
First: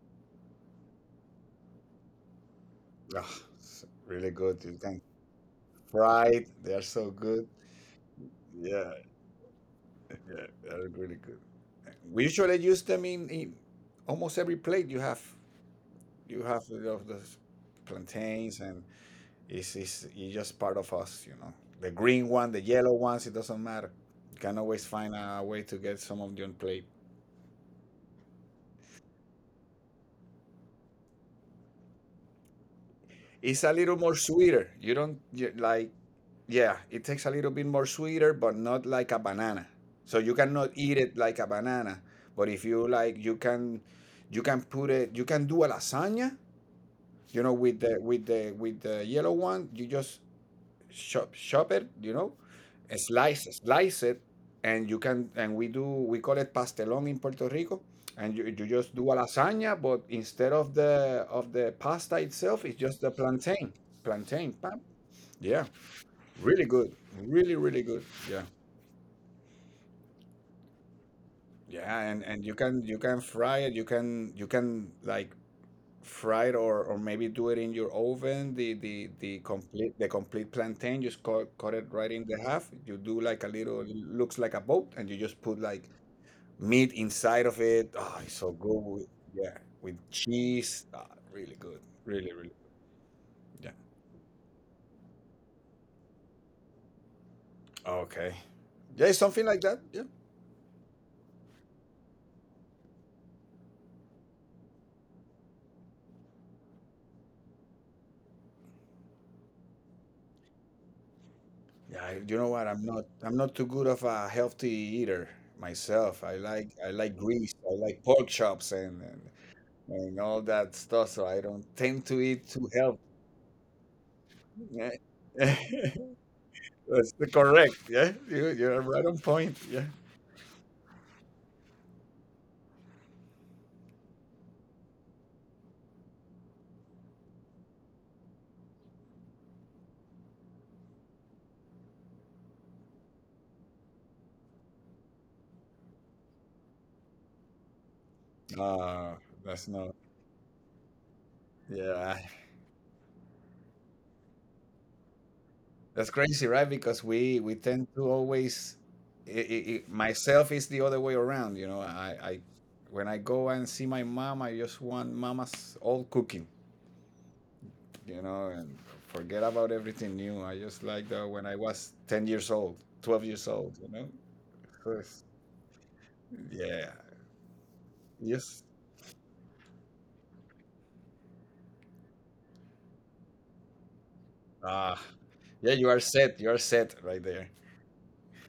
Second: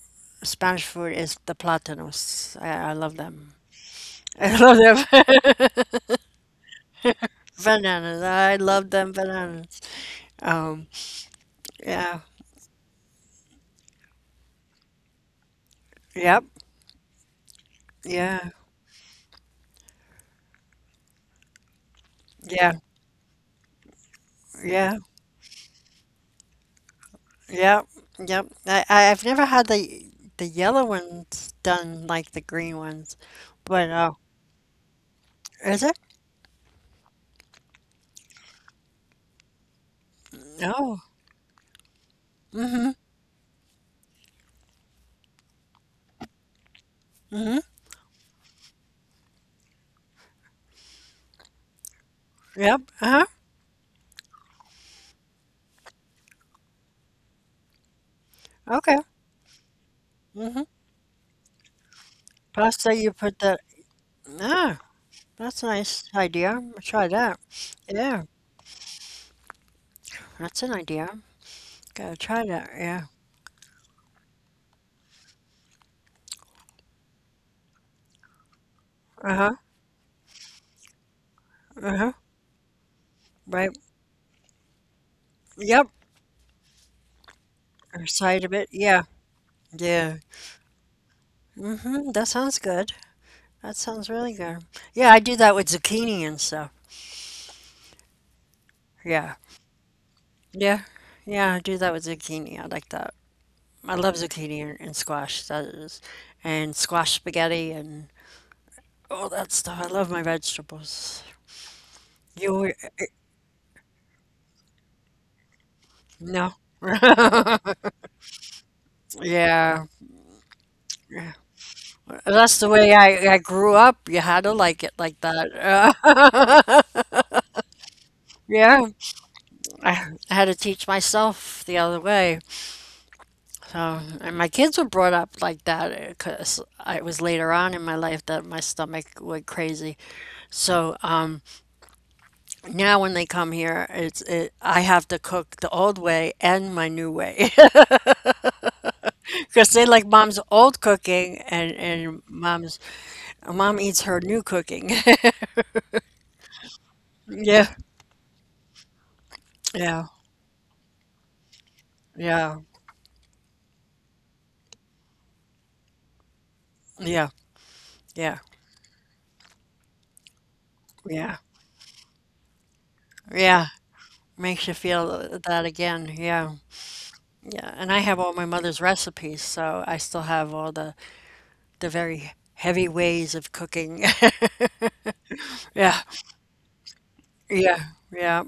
Speaker 1: Spanish food is the plátanos. I love
Speaker 2: ugh,
Speaker 1: them.
Speaker 2: it's really
Speaker 1: I
Speaker 2: good. You
Speaker 1: love
Speaker 2: can
Speaker 1: them.
Speaker 2: fried. They are so good.
Speaker 1: Bananas. I
Speaker 2: Yeah,
Speaker 1: love them bananas.
Speaker 2: yeah, they're
Speaker 1: Um,
Speaker 2: really good.
Speaker 1: yeah.
Speaker 2: We usually use them in almost every plate. You
Speaker 1: Yep.
Speaker 2: have you know, the
Speaker 1: Yeah,
Speaker 2: plantains and it's, it's just part of us, you know. The green one, the
Speaker 1: yeah,
Speaker 2: yellow ones, it doesn't matter. You can always
Speaker 1: yeah,
Speaker 2: find a way to get some of your plate.
Speaker 1: yep, yep. I've never had the yellow ones done like the green ones,
Speaker 2: It's a
Speaker 1: but
Speaker 2: little more sweeter. You don't you,
Speaker 1: is
Speaker 2: like,
Speaker 1: it?
Speaker 2: yeah, it takes a little bit more sweeter, but not like a banana. So you cannot
Speaker 1: Oh,
Speaker 2: eat it like a banana. But if you
Speaker 1: mm-hmm,
Speaker 2: like, you can put it. You can do a lasagna. You know,
Speaker 1: mm-hmm.
Speaker 2: with the yellow one, you just chop it, you know,
Speaker 1: Yep. Uh-huh.
Speaker 2: slice it, and you can and we call it pastelón in Puerto Rico, and you just
Speaker 1: Okay.
Speaker 2: do a lasagna, but instead
Speaker 1: Mm-hmm.
Speaker 2: of the pasta itself, it's
Speaker 1: Pasta,
Speaker 2: just the
Speaker 1: you put that.
Speaker 2: plantain, plantain,
Speaker 1: Ah,
Speaker 2: pam.
Speaker 1: that's a
Speaker 2: Yeah,
Speaker 1: nice idea.
Speaker 2: really
Speaker 1: I'll
Speaker 2: good,
Speaker 1: try that.
Speaker 2: really good.
Speaker 1: Yeah,
Speaker 2: Yeah,
Speaker 1: that's an idea.
Speaker 2: yeah,
Speaker 1: Gotta try
Speaker 2: and you
Speaker 1: that.
Speaker 2: can
Speaker 1: Yeah.
Speaker 2: fry it, you can like fried or maybe do it in your oven the
Speaker 1: Uh-huh.
Speaker 2: complete plantain just cut, cut it
Speaker 1: Uh-huh.
Speaker 2: right in the half you do like a
Speaker 1: Right.
Speaker 2: little looks like a boat and you just put
Speaker 1: Yep.
Speaker 2: like meat inside of it
Speaker 1: Or
Speaker 2: oh it's
Speaker 1: side of
Speaker 2: so
Speaker 1: it.
Speaker 2: good
Speaker 1: Yeah.
Speaker 2: with, yeah with
Speaker 1: Yeah.
Speaker 2: cheese ah, really good
Speaker 1: Mm-hmm. That
Speaker 2: really really
Speaker 1: sounds good. That
Speaker 2: yeah
Speaker 1: sounds really good. Yeah, I do that with zucchini and stuff.
Speaker 2: okay yeah
Speaker 1: Yeah.
Speaker 2: something like that yeah
Speaker 1: Yeah. Yeah, I do that with zucchini. I like that. I love zucchini and squash. That is, and squash spaghetti and all that stuff. I love my vegetables.
Speaker 2: yeah you know
Speaker 1: You
Speaker 2: what I'm not too good of a healthy eater myself
Speaker 1: no.
Speaker 2: I like grease I like pork chops
Speaker 1: Yeah,
Speaker 2: and all that stuff. So I don't tend to eat
Speaker 1: that's the
Speaker 2: too
Speaker 1: way
Speaker 2: healthy.
Speaker 1: I grew up. You had to like it
Speaker 2: Yeah.
Speaker 1: like that.
Speaker 2: that's the correct. Yeah, you're
Speaker 1: Yeah,
Speaker 2: right on point. Yeah.
Speaker 1: I, I had to teach myself the other way. So, and my kids were brought up like that because it was later on in my life that my stomach went crazy. So, now when they come here, I have to cook the old way and my new way
Speaker 2: Uh, that's
Speaker 1: because they
Speaker 2: not.
Speaker 1: like mom's old cooking and
Speaker 2: Yeah,
Speaker 1: mom's mom eats her new cooking.
Speaker 2: that's crazy, right? Because we
Speaker 1: Yeah,
Speaker 2: tend to always. I
Speaker 1: yeah,
Speaker 2: myself is the other way around. You know, I
Speaker 1: yeah,
Speaker 2: when I go and see my mom, I just want mama's old cooking.
Speaker 1: yeah,
Speaker 2: You
Speaker 1: yeah,
Speaker 2: know, and forget about everything new. I just like that
Speaker 1: yeah,
Speaker 2: when I was 10 years old, 12 years
Speaker 1: yeah.
Speaker 2: old. You know,
Speaker 1: Makes you
Speaker 2: 'cause-
Speaker 1: feel that again. Yeah,
Speaker 2: yeah,
Speaker 1: yeah. And I have all my
Speaker 2: yes.
Speaker 1: mother's recipes, so I still have all the very heavy ways of cooking.
Speaker 2: Ah, yeah, you are
Speaker 1: Yeah,
Speaker 2: set. You are set right there.
Speaker 1: yeah, yeah,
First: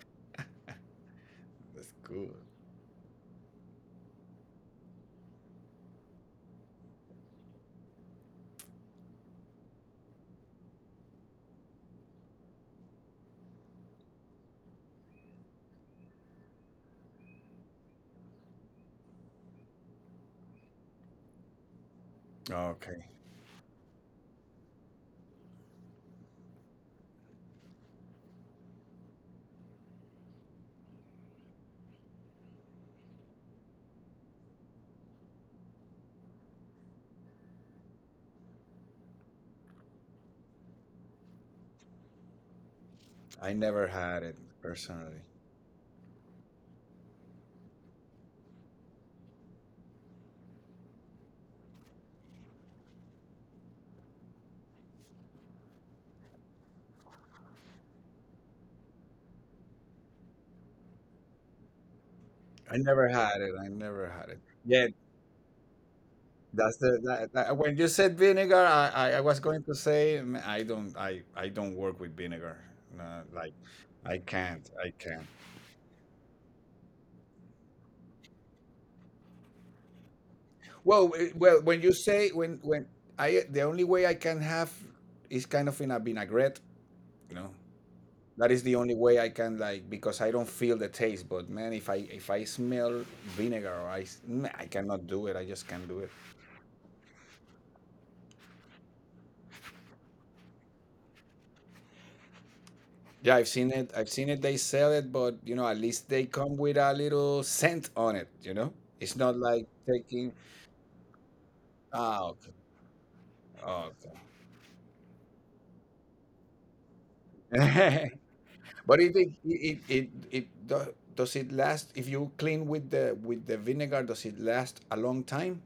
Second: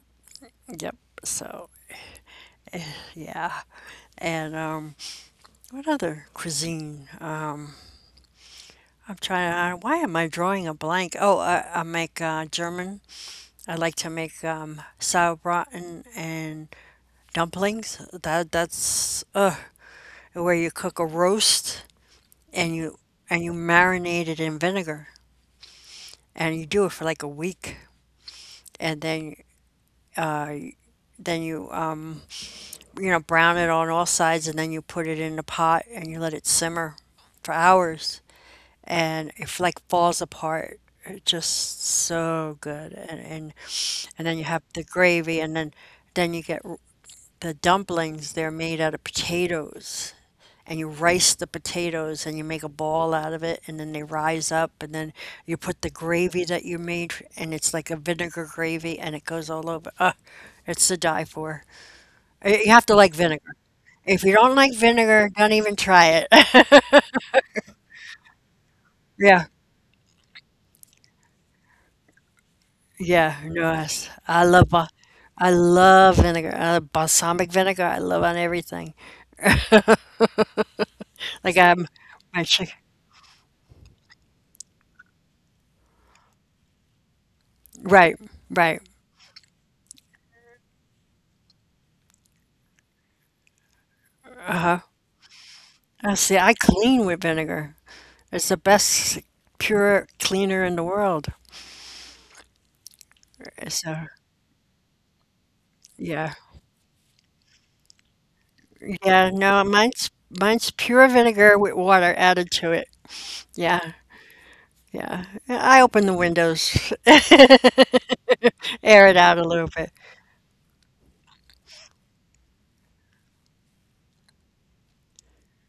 Speaker 1: yep. So
Speaker 2: That's cool.
Speaker 1: yeah, and what other cuisine? I'm trying. Why am I drawing a blank? Oh, I make German. I like to make sauerbraten and dumplings. That's where you cook a roast and you
Speaker 2: Okay.
Speaker 1: and you marinate it in vinegar and you do it for like a week, and uh, then you you know, brown it on all sides, and then you put it in the pot and you let it simmer for hours, and if like falls apart, it's just so good. And
Speaker 2: I
Speaker 1: and
Speaker 2: never had
Speaker 1: and
Speaker 2: it
Speaker 1: then you have the
Speaker 2: personally.
Speaker 1: gravy, and then you get the dumplings. They're made out of potatoes, and you rice the potatoes, and you make a ball out of it, and then they rise up, and then you put the gravy that you made, and it's like a vinegar gravy, and it goes all over. Ah, it's to die for. You
Speaker 2: I
Speaker 1: have to
Speaker 2: never
Speaker 1: like
Speaker 2: had it.
Speaker 1: vinegar.
Speaker 2: I never
Speaker 1: If
Speaker 2: had
Speaker 1: you
Speaker 2: it.
Speaker 1: don't like
Speaker 2: Yeah,
Speaker 1: vinegar, don't even try
Speaker 2: that's
Speaker 1: it.
Speaker 2: when you said vinegar, I was
Speaker 1: Yeah.
Speaker 2: going to say mm, I don't work with vinegar. No,
Speaker 1: Yeah,
Speaker 2: like
Speaker 1: no,
Speaker 2: I
Speaker 1: I love
Speaker 2: can't. I can't.
Speaker 1: I love vinegar. I love balsamic vinegar. I love on everything.
Speaker 2: Well, eh,
Speaker 1: Like
Speaker 2: well, when
Speaker 1: I'm
Speaker 2: you say
Speaker 1: my chick.
Speaker 2: when I the only way I can have is kind of in a vinaigrette, you know.
Speaker 1: Right,
Speaker 2: That is the
Speaker 1: right.
Speaker 2: only way I can like because I don't feel the taste. But man, if I smell vinegar, or mm, I
Speaker 1: Uh-huh.
Speaker 2: cannot do it. I just can't do it.
Speaker 1: I see. I clean with vinegar. It's the best pure cleaner in the world.
Speaker 2: Yeah, I've seen it.
Speaker 1: So,
Speaker 2: I've seen it. They sell it, but you know, at least they
Speaker 1: yeah.
Speaker 2: come with a little scent on it. You know, it's
Speaker 1: Yeah,
Speaker 2: not
Speaker 1: no,
Speaker 2: like
Speaker 1: mine's
Speaker 2: taking.
Speaker 1: mine's pure vinegar with water
Speaker 2: Ah,
Speaker 1: added to it. Yeah.
Speaker 2: oh,
Speaker 1: Yeah. I open the windows.
Speaker 2: okay. but
Speaker 1: Air it out a little bit.
Speaker 2: it do, does it last if you clean with the vinegar? Does it last a long time,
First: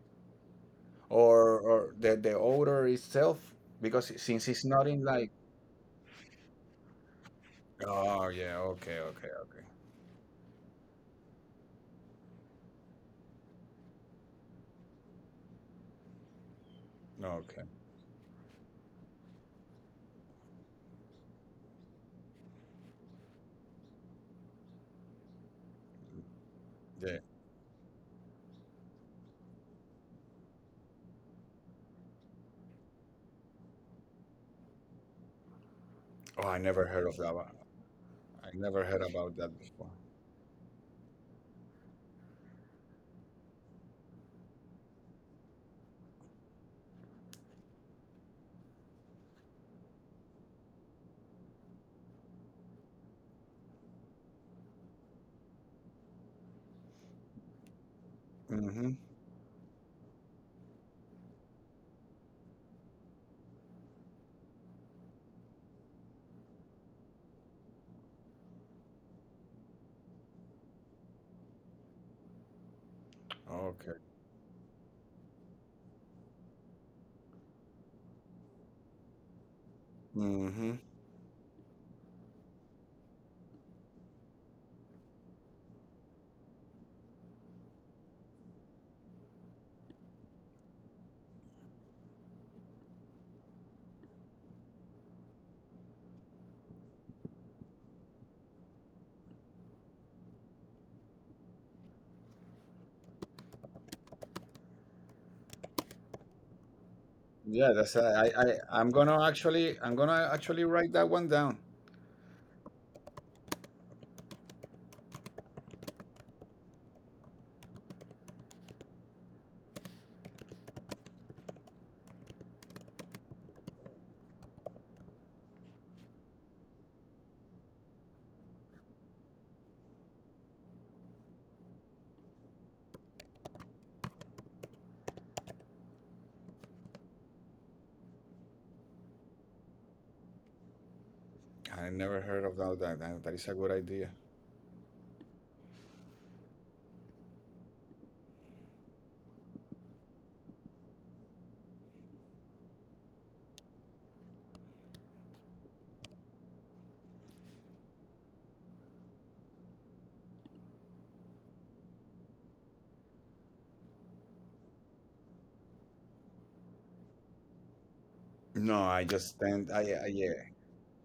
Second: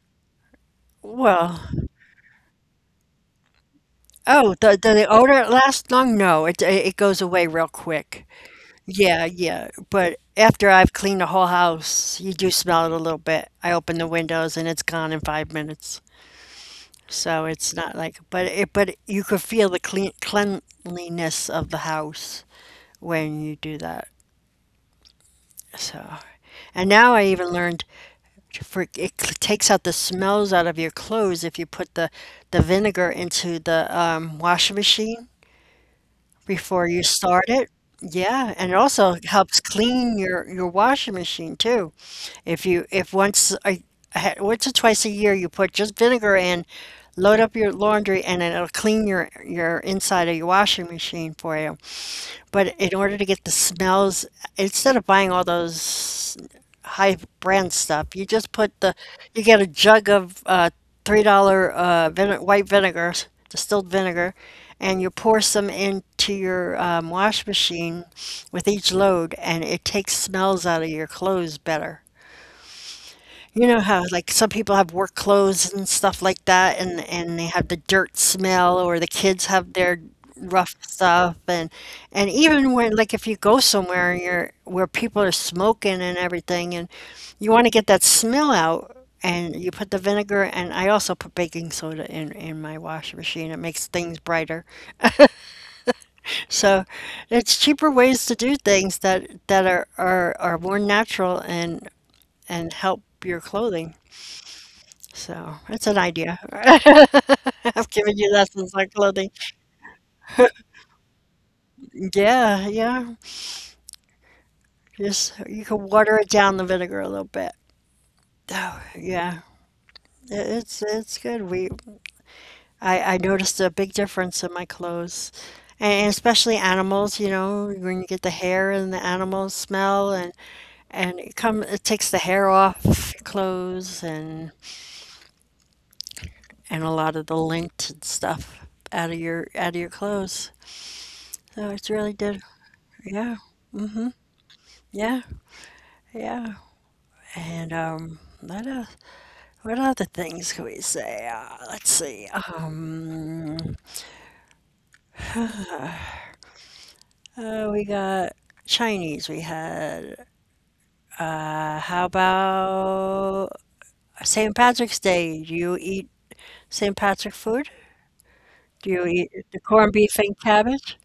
Speaker 1: Well,
Speaker 2: or the odor itself? Because since
Speaker 1: oh,
Speaker 2: it's
Speaker 1: the
Speaker 2: not
Speaker 1: the
Speaker 2: in
Speaker 1: the
Speaker 2: like
Speaker 1: odor last long? No, it goes away real quick.
Speaker 2: oh yeah, okay,
Speaker 1: Yeah,
Speaker 2: okay,
Speaker 1: yeah. But after I've cleaned the whole house, you do smell it a little bit. I open the windows and it's gone in 5 minutes.
Speaker 2: no,
Speaker 1: So
Speaker 2: okay.
Speaker 1: it's not like, but it but you could feel the clean cleanliness of the house when you do that. So, and now
Speaker 2: Yeah.
Speaker 1: I even learned to for it takes out the smells out of your clothes if you put the vinegar into the washing machine.
Speaker 2: Oh, I never
Speaker 1: Before you
Speaker 2: heard of that.
Speaker 1: start
Speaker 2: One.
Speaker 1: it.
Speaker 2: I
Speaker 1: Yeah, and it
Speaker 2: never heard
Speaker 1: also
Speaker 2: about that
Speaker 1: helps
Speaker 2: before.
Speaker 1: clean your washing machine too. If you if once I had once or twice a year you put just vinegar in, load up your laundry and then it'll clean your inside of your washing machine for you. But in order to get the smells, instead of buying all those high brand stuff, you just put
Speaker 2: Mm-hmm.
Speaker 1: the, you get a jug of $3 vine white vinegar, distilled vinegar, and you pour some into your wash machine with each load, and it takes smells out of your clothes better. You know
Speaker 2: Okay.
Speaker 1: how like some people have work clothes and stuff like that and they have the dirt smell or the kids have their rough
Speaker 2: Mm-hmm.
Speaker 1: stuff and even when like if you go somewhere and you're where people are smoking and everything and you want to get that smell out and you put the vinegar and I also put baking soda in my washing machine. It makes things brighter. So it's cheaper ways to do things that that are more natural and help your clothing. So, it's an idea.
Speaker 2: Yeah, that's
Speaker 1: I've given you lessons
Speaker 2: I'm
Speaker 1: on
Speaker 2: gonna
Speaker 1: clothing.
Speaker 2: actually. I'm gonna actually write that one down.
Speaker 1: Yeah, yeah. Just you can water it down the vinegar a little bit. Oh, yeah. It's good. We I noticed a big difference in my clothes. And especially animals, you know, when you get the hair and the animal smell and it come it takes the hair off your clothes and a lot of the lint and stuff out of your clothes. So
Speaker 2: I
Speaker 1: it's really
Speaker 2: never heard
Speaker 1: did.
Speaker 2: of that. That
Speaker 1: Yeah.
Speaker 2: is a good idea.
Speaker 1: Yeah. Yeah, and, what else what other things can we say? Let's see, um, we got Chinese, we had, how about St. Patrick's Day? Do you eat St. Patrick food?
Speaker 2: No,
Speaker 1: Do
Speaker 2: I
Speaker 1: you
Speaker 2: just
Speaker 1: eat the
Speaker 2: stand.
Speaker 1: corned
Speaker 2: I
Speaker 1: beef
Speaker 2: yeah.
Speaker 1: and cabbage?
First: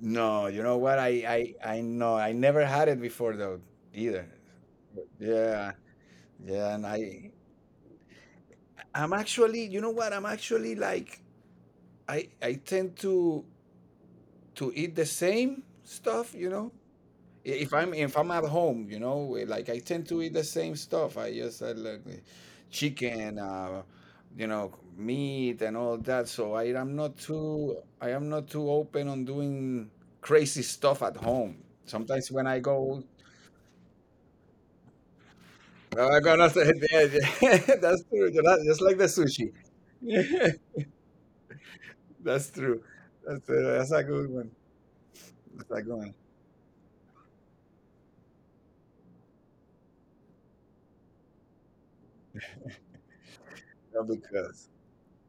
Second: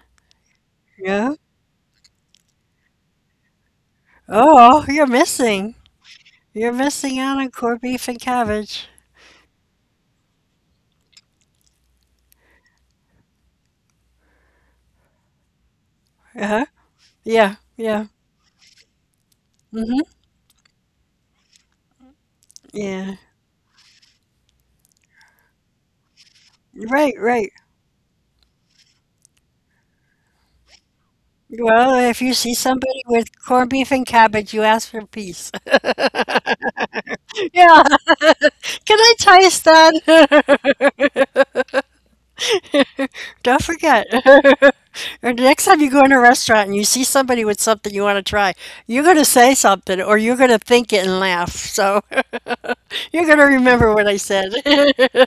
Speaker 2: No, you know what?
Speaker 1: Yeah.
Speaker 2: I know. I never had it before though either.
Speaker 1: Oh, you're
Speaker 2: But yeah,
Speaker 1: missing.
Speaker 2: yeah,
Speaker 1: You're
Speaker 2: and
Speaker 1: missing
Speaker 2: I
Speaker 1: out on corned beef and cabbage.
Speaker 2: I'm actually. You know what? I'm actually like I tend to eat the same stuff, you
Speaker 1: Uh-huh.
Speaker 2: know.
Speaker 1: Yeah,
Speaker 2: If
Speaker 1: yeah.
Speaker 2: I'm at home, you know, like I
Speaker 1: Mm-hmm.
Speaker 2: tend to eat the same stuff. I just I like the
Speaker 1: Yeah.
Speaker 2: chicken, you know, meat and all that. So
Speaker 1: Right, right.
Speaker 2: I am not too open on doing crazy stuff at home.
Speaker 1: Well, if
Speaker 2: Sometimes
Speaker 1: you
Speaker 2: when I
Speaker 1: see
Speaker 2: go,
Speaker 1: somebody with corned beef and cabbage, you ask for a piece.
Speaker 2: I'm gonna say yeah, yeah.
Speaker 1: Yeah,
Speaker 2: that's true. Just like the
Speaker 1: can I
Speaker 2: sushi.
Speaker 1: taste that?
Speaker 2: That's true. That's,
Speaker 1: Don't
Speaker 2: uh, that's a
Speaker 1: forget.
Speaker 2: good one.
Speaker 1: Or the next
Speaker 2: That's a
Speaker 1: time
Speaker 2: good
Speaker 1: you go
Speaker 2: one.
Speaker 1: in a restaurant and you see somebody with something you want to try, you're going to say something or you're going to think it and laugh. So you're going to remember what I said.
Speaker 2: Because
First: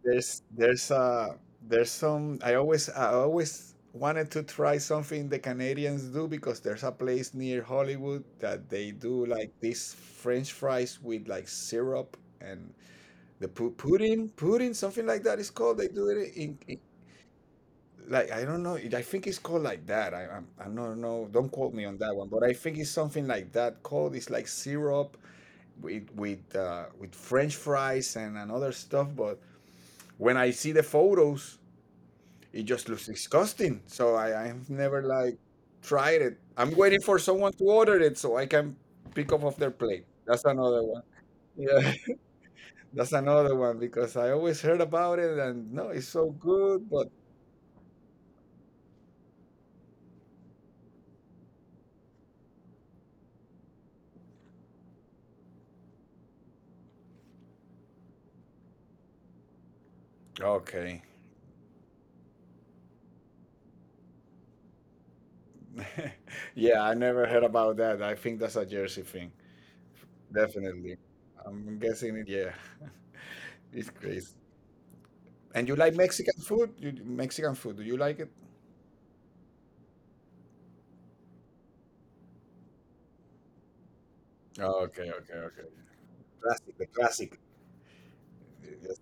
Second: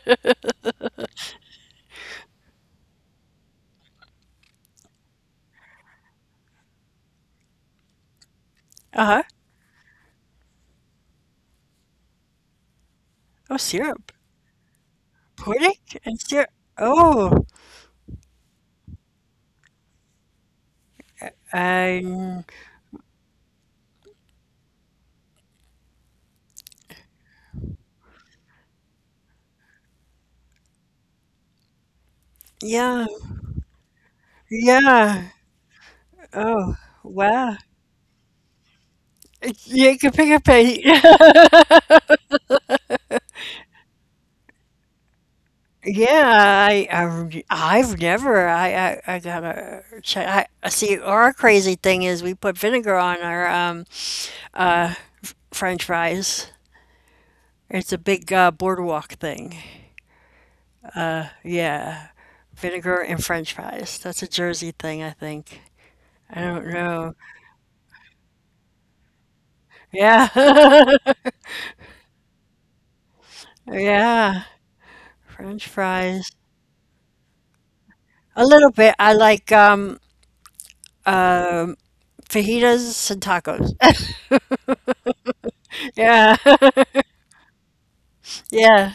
Speaker 2: There's there's uh there's some I always wanted to try something the Canadians do because there's a place near Hollywood that they do
Speaker 1: Uh-huh.
Speaker 2: like these French fries with like syrup and the
Speaker 1: Oh,
Speaker 2: pu-
Speaker 1: syrup.
Speaker 2: pudding pudding something like that is called
Speaker 1: Pudding
Speaker 2: they do
Speaker 1: and
Speaker 2: it
Speaker 1: syrup.
Speaker 2: in
Speaker 1: Oh,
Speaker 2: like I don't know I think it's called like that I don't know don't quote me on that one but I
Speaker 1: um,
Speaker 2: think it's something like that called it's like syrup with with French fries and another stuff but when I see the photos it just looks
Speaker 1: yeah,
Speaker 2: disgusting. So I've never
Speaker 1: yeah.
Speaker 2: like tried it. I'm
Speaker 1: Oh,
Speaker 2: waiting for someone
Speaker 1: wow.
Speaker 2: to order it so I can pick up off their
Speaker 1: Yeah, you
Speaker 2: plate.
Speaker 1: can pick
Speaker 2: That's
Speaker 1: up
Speaker 2: another
Speaker 1: a
Speaker 2: one. Yeah, that's another one because I always heard about it and no, it's so
Speaker 1: yeah.
Speaker 2: good, but
Speaker 1: I've never I got to check. I see. Our crazy thing is we put vinegar on our French fries. It's a big boardwalk thing.
Speaker 2: okay.
Speaker 1: Yeah, vinegar and French fries. That's a Jersey thing, I think. I don't
Speaker 2: yeah, I
Speaker 1: know.
Speaker 2: never heard about that. I think that's a Jersey thing.
Speaker 1: Yeah,
Speaker 2: Definitely. I'm guessing it. Yeah, it's crazy.
Speaker 1: yeah.
Speaker 2: And
Speaker 1: French
Speaker 2: you like Mexican
Speaker 1: fries.
Speaker 2: food? You Mexican food? Do you like it?
Speaker 1: A little bit. I like um fajitas and tacos.
Speaker 2: Oh, okay, okay, okay.
Speaker 1: Yeah,
Speaker 2: Classic, the classic. Yes.
Speaker 1: yeah.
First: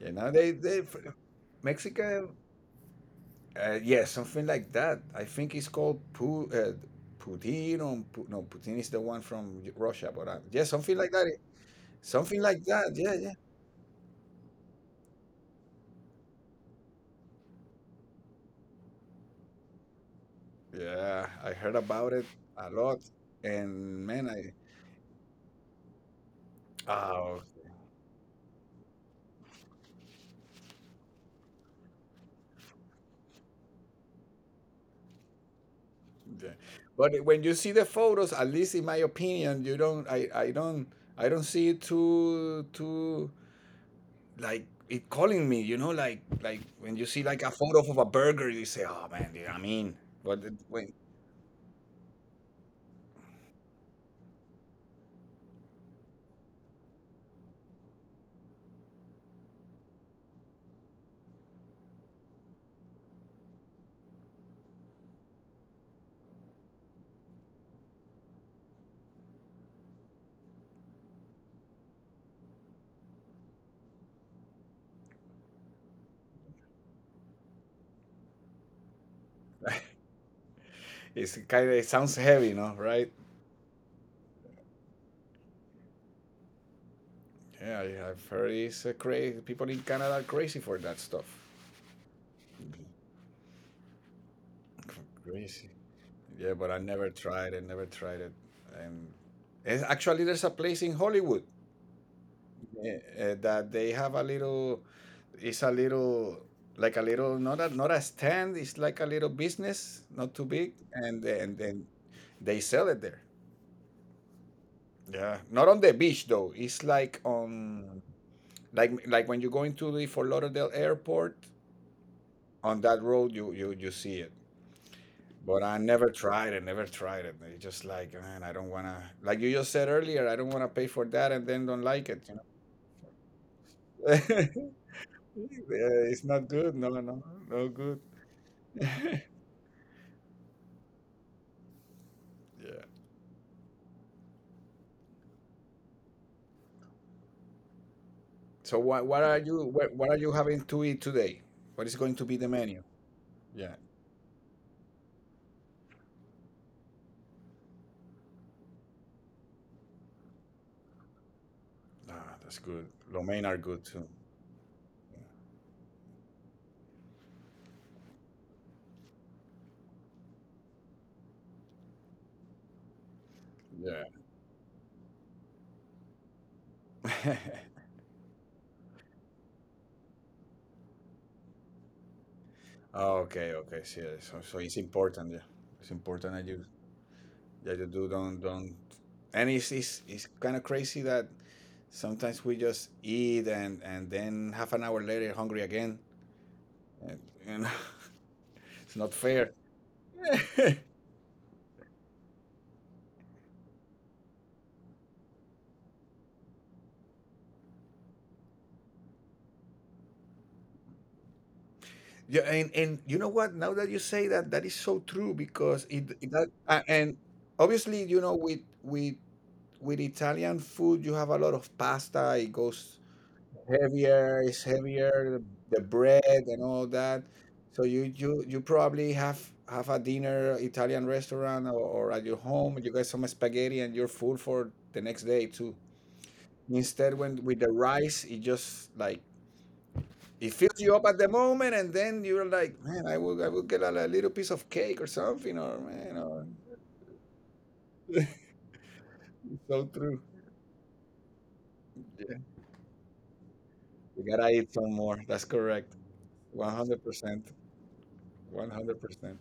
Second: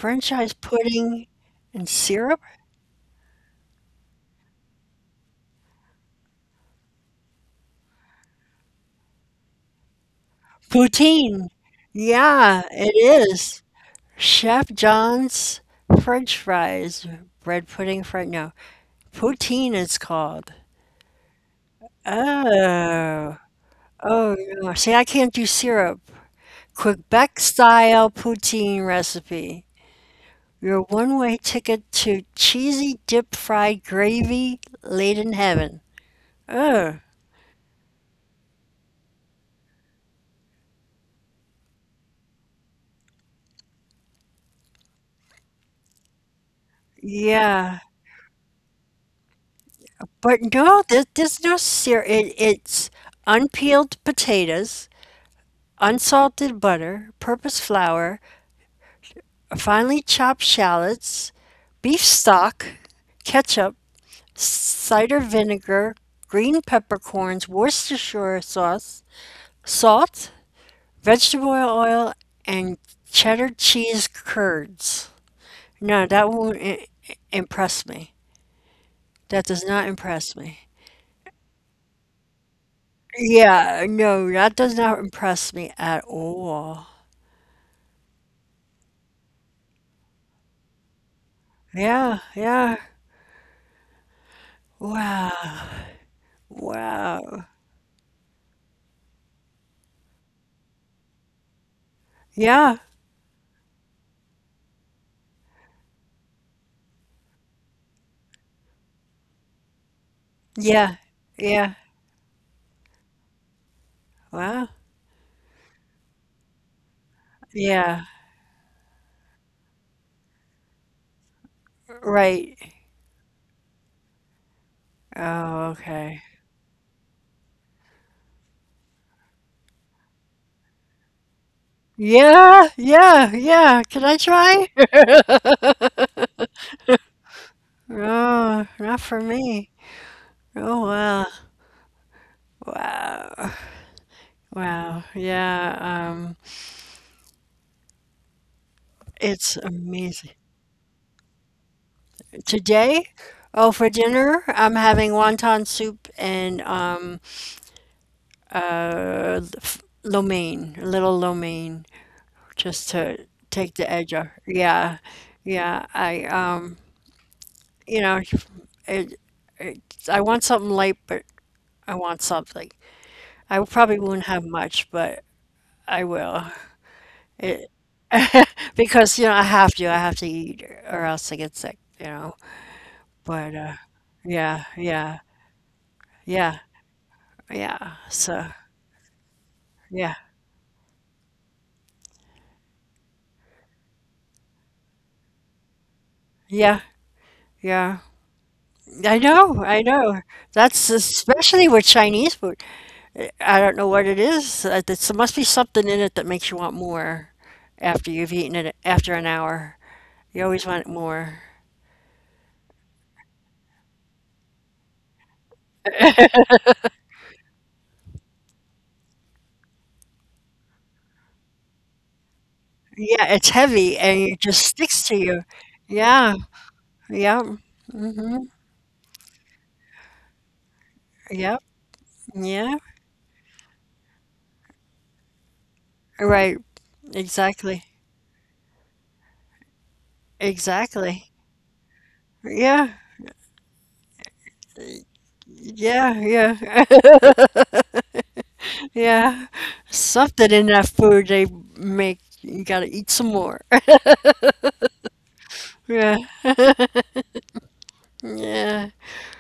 Speaker 2: Yeah, now they
Speaker 1: pudding and
Speaker 2: Mexican,
Speaker 1: syrup?
Speaker 2: yeah, something like that. I think it's called pu Putin or pu no, Putin is the one from Russia, but yeah, something like that.
Speaker 1: Poutine.
Speaker 2: Something like
Speaker 1: Yeah,
Speaker 2: that.
Speaker 1: it
Speaker 2: Yeah, yeah.
Speaker 1: is. Chef John's French fries, bread pudding, French, no, poutine it's called.
Speaker 2: Yeah, I heard about it a lot,
Speaker 1: Oh,
Speaker 2: and man,
Speaker 1: oh
Speaker 2: I
Speaker 1: no. See, I can't do syrup. Quebec
Speaker 2: oh,
Speaker 1: style poutine recipe. Your one-way ticket to cheesy dip fried gravy laid in heaven.
Speaker 2: yeah.
Speaker 1: Oh,
Speaker 2: But when you see the photos, at least in my opinion, you don't. I don't. I don't see it too like it calling me. You know, like when you see like a
Speaker 1: yeah.
Speaker 2: photo of a burger, you say, oh man, yeah, I mean. But
Speaker 1: But
Speaker 2: it-
Speaker 1: no,
Speaker 2: when
Speaker 1: there, there's no sear. It, it's unpeeled potatoes, unsalted butter, purpose flour, finely chopped shallots, beef stock, ketchup, cider vinegar, green peppercorns, Worcestershire sauce, salt, vegetable oil, and cheddar cheese curds. No, that won't I- impress me. That does not impress me.
Speaker 2: It's kind of it sounds heavy, no? Right?
Speaker 1: Yeah, no, that does not impress me at all.
Speaker 2: Yeah, I've heard it's crazy. People in Canada are crazy for that stuff.
Speaker 1: Yeah, yeah. Wow.
Speaker 2: Crazy. Yeah, but I never
Speaker 1: Wow.
Speaker 2: tried it. And and actually, there's a place in Hollywood
Speaker 1: Yeah,
Speaker 2: that they have a little. It's a little like a little not a stand. It's like a little business, not too big,
Speaker 1: yeah,
Speaker 2: and
Speaker 1: yeah.
Speaker 2: then they sell it there.
Speaker 1: Wow.
Speaker 2: Yeah, not on the beach though. It's like on
Speaker 1: Yeah,
Speaker 2: like when you go into the Fort Lauderdale airport
Speaker 1: right.
Speaker 2: on that road you see it
Speaker 1: Oh,
Speaker 2: but I
Speaker 1: okay.
Speaker 2: never tried it. It's just like, man, I don't want to, like you just said earlier, I don't want to pay for that and then don't like it.
Speaker 1: Yeah, yeah, yeah. Can I try?
Speaker 2: Yeah, it's not good. No, no, no good.
Speaker 1: Oh, not for me. Oh, wow.
Speaker 2: Yeah,
Speaker 1: Wow. Wow. Yeah,
Speaker 2: so what what are
Speaker 1: it's
Speaker 2: you what, what are
Speaker 1: amazing.
Speaker 2: you having to eat today? What is going to be the menu?
Speaker 1: Today, oh,
Speaker 2: Yeah,
Speaker 1: for dinner, I'm having wonton soup and lo mein, a little lo mein,
Speaker 2: ah, that's
Speaker 1: just
Speaker 2: good.
Speaker 1: to
Speaker 2: Lo mein are
Speaker 1: take the
Speaker 2: good
Speaker 1: edge
Speaker 2: too.
Speaker 1: off. Yeah, yeah. I you know, it, it, I want something light, but I want something. Like, I probably
Speaker 2: Yeah.
Speaker 1: won't have much, but I will. It because you know I have to. I have to eat, or else I get sick. You know. But
Speaker 2: okay okay see, so,
Speaker 1: yeah,
Speaker 2: so it's
Speaker 1: yeah,
Speaker 2: important, yeah, it's important that
Speaker 1: yeah,
Speaker 2: you. Yeah,
Speaker 1: yeah.
Speaker 2: you do,
Speaker 1: So
Speaker 2: don't, and it's it's,
Speaker 1: yeah,
Speaker 2: it's kind of crazy that sometimes we just eat and then half an hour later hungry again,
Speaker 1: yeah,
Speaker 2: and, and,
Speaker 1: yeah.
Speaker 2: it's not
Speaker 1: I
Speaker 2: fair.
Speaker 1: know, I know. That's especially with Chinese food. I don't know what it is. There must be something in it that makes you want more after you've eaten it after an hour. You always want more.
Speaker 2: Yeah, and you know what? Now that you say that, that is so true because it that and obviously, you know, with with Italian food you have a lot of pasta. It goes
Speaker 1: Yeah, it's heavy and it
Speaker 2: heavier. It's
Speaker 1: just sticks to
Speaker 2: heavier
Speaker 1: you.
Speaker 2: The bread
Speaker 1: Yeah,
Speaker 2: and all that,
Speaker 1: yeah,
Speaker 2: so you
Speaker 1: hmm
Speaker 2: you you probably have a dinner Italian
Speaker 1: yeah,
Speaker 2: restaurant, or at your
Speaker 1: yeah.
Speaker 2: home you get some spaghetti and you're full for the next day too.
Speaker 1: Right,
Speaker 2: Instead, when with the
Speaker 1: exactly,
Speaker 2: rice, it just like, it fills you up at the
Speaker 1: exactly.
Speaker 2: moment and then you're like,
Speaker 1: Yeah,
Speaker 2: man, I will get a, li- little piece of cake or something, or man,
Speaker 1: yeah,
Speaker 2: or
Speaker 1: yeah, yeah.
Speaker 2: so true.
Speaker 1: Something in that food they make
Speaker 2: Yeah,
Speaker 1: you gotta eat some more.
Speaker 2: you gotta eat some more, that's correct.
Speaker 1: Yeah,
Speaker 2: 100%
Speaker 1: yeah.
Speaker 2: 100%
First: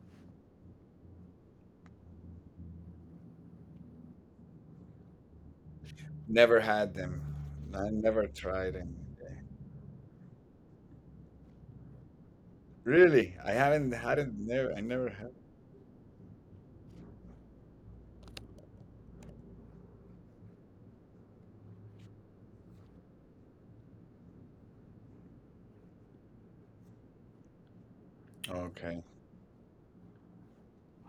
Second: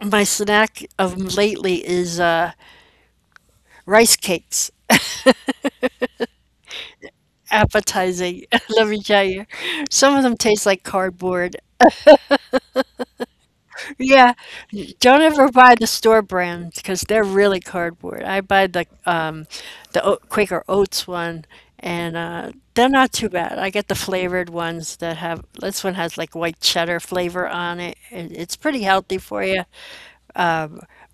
Speaker 1: My snack of lately is rice cakes.
Speaker 2: Never had them. I never
Speaker 1: Appetizing,
Speaker 2: tried
Speaker 1: let me
Speaker 2: them.
Speaker 1: tell you. Some of them taste like cardboard.
Speaker 2: Really?
Speaker 1: Yeah,
Speaker 2: I never
Speaker 1: don't
Speaker 2: had.
Speaker 1: ever buy the store brand because they're really cardboard. I buy the Quaker Oats one, and they're not too bad. I get the flavored ones that have this one has like white cheddar flavor on it. And it's pretty
Speaker 2: Okay.
Speaker 1: healthy for you,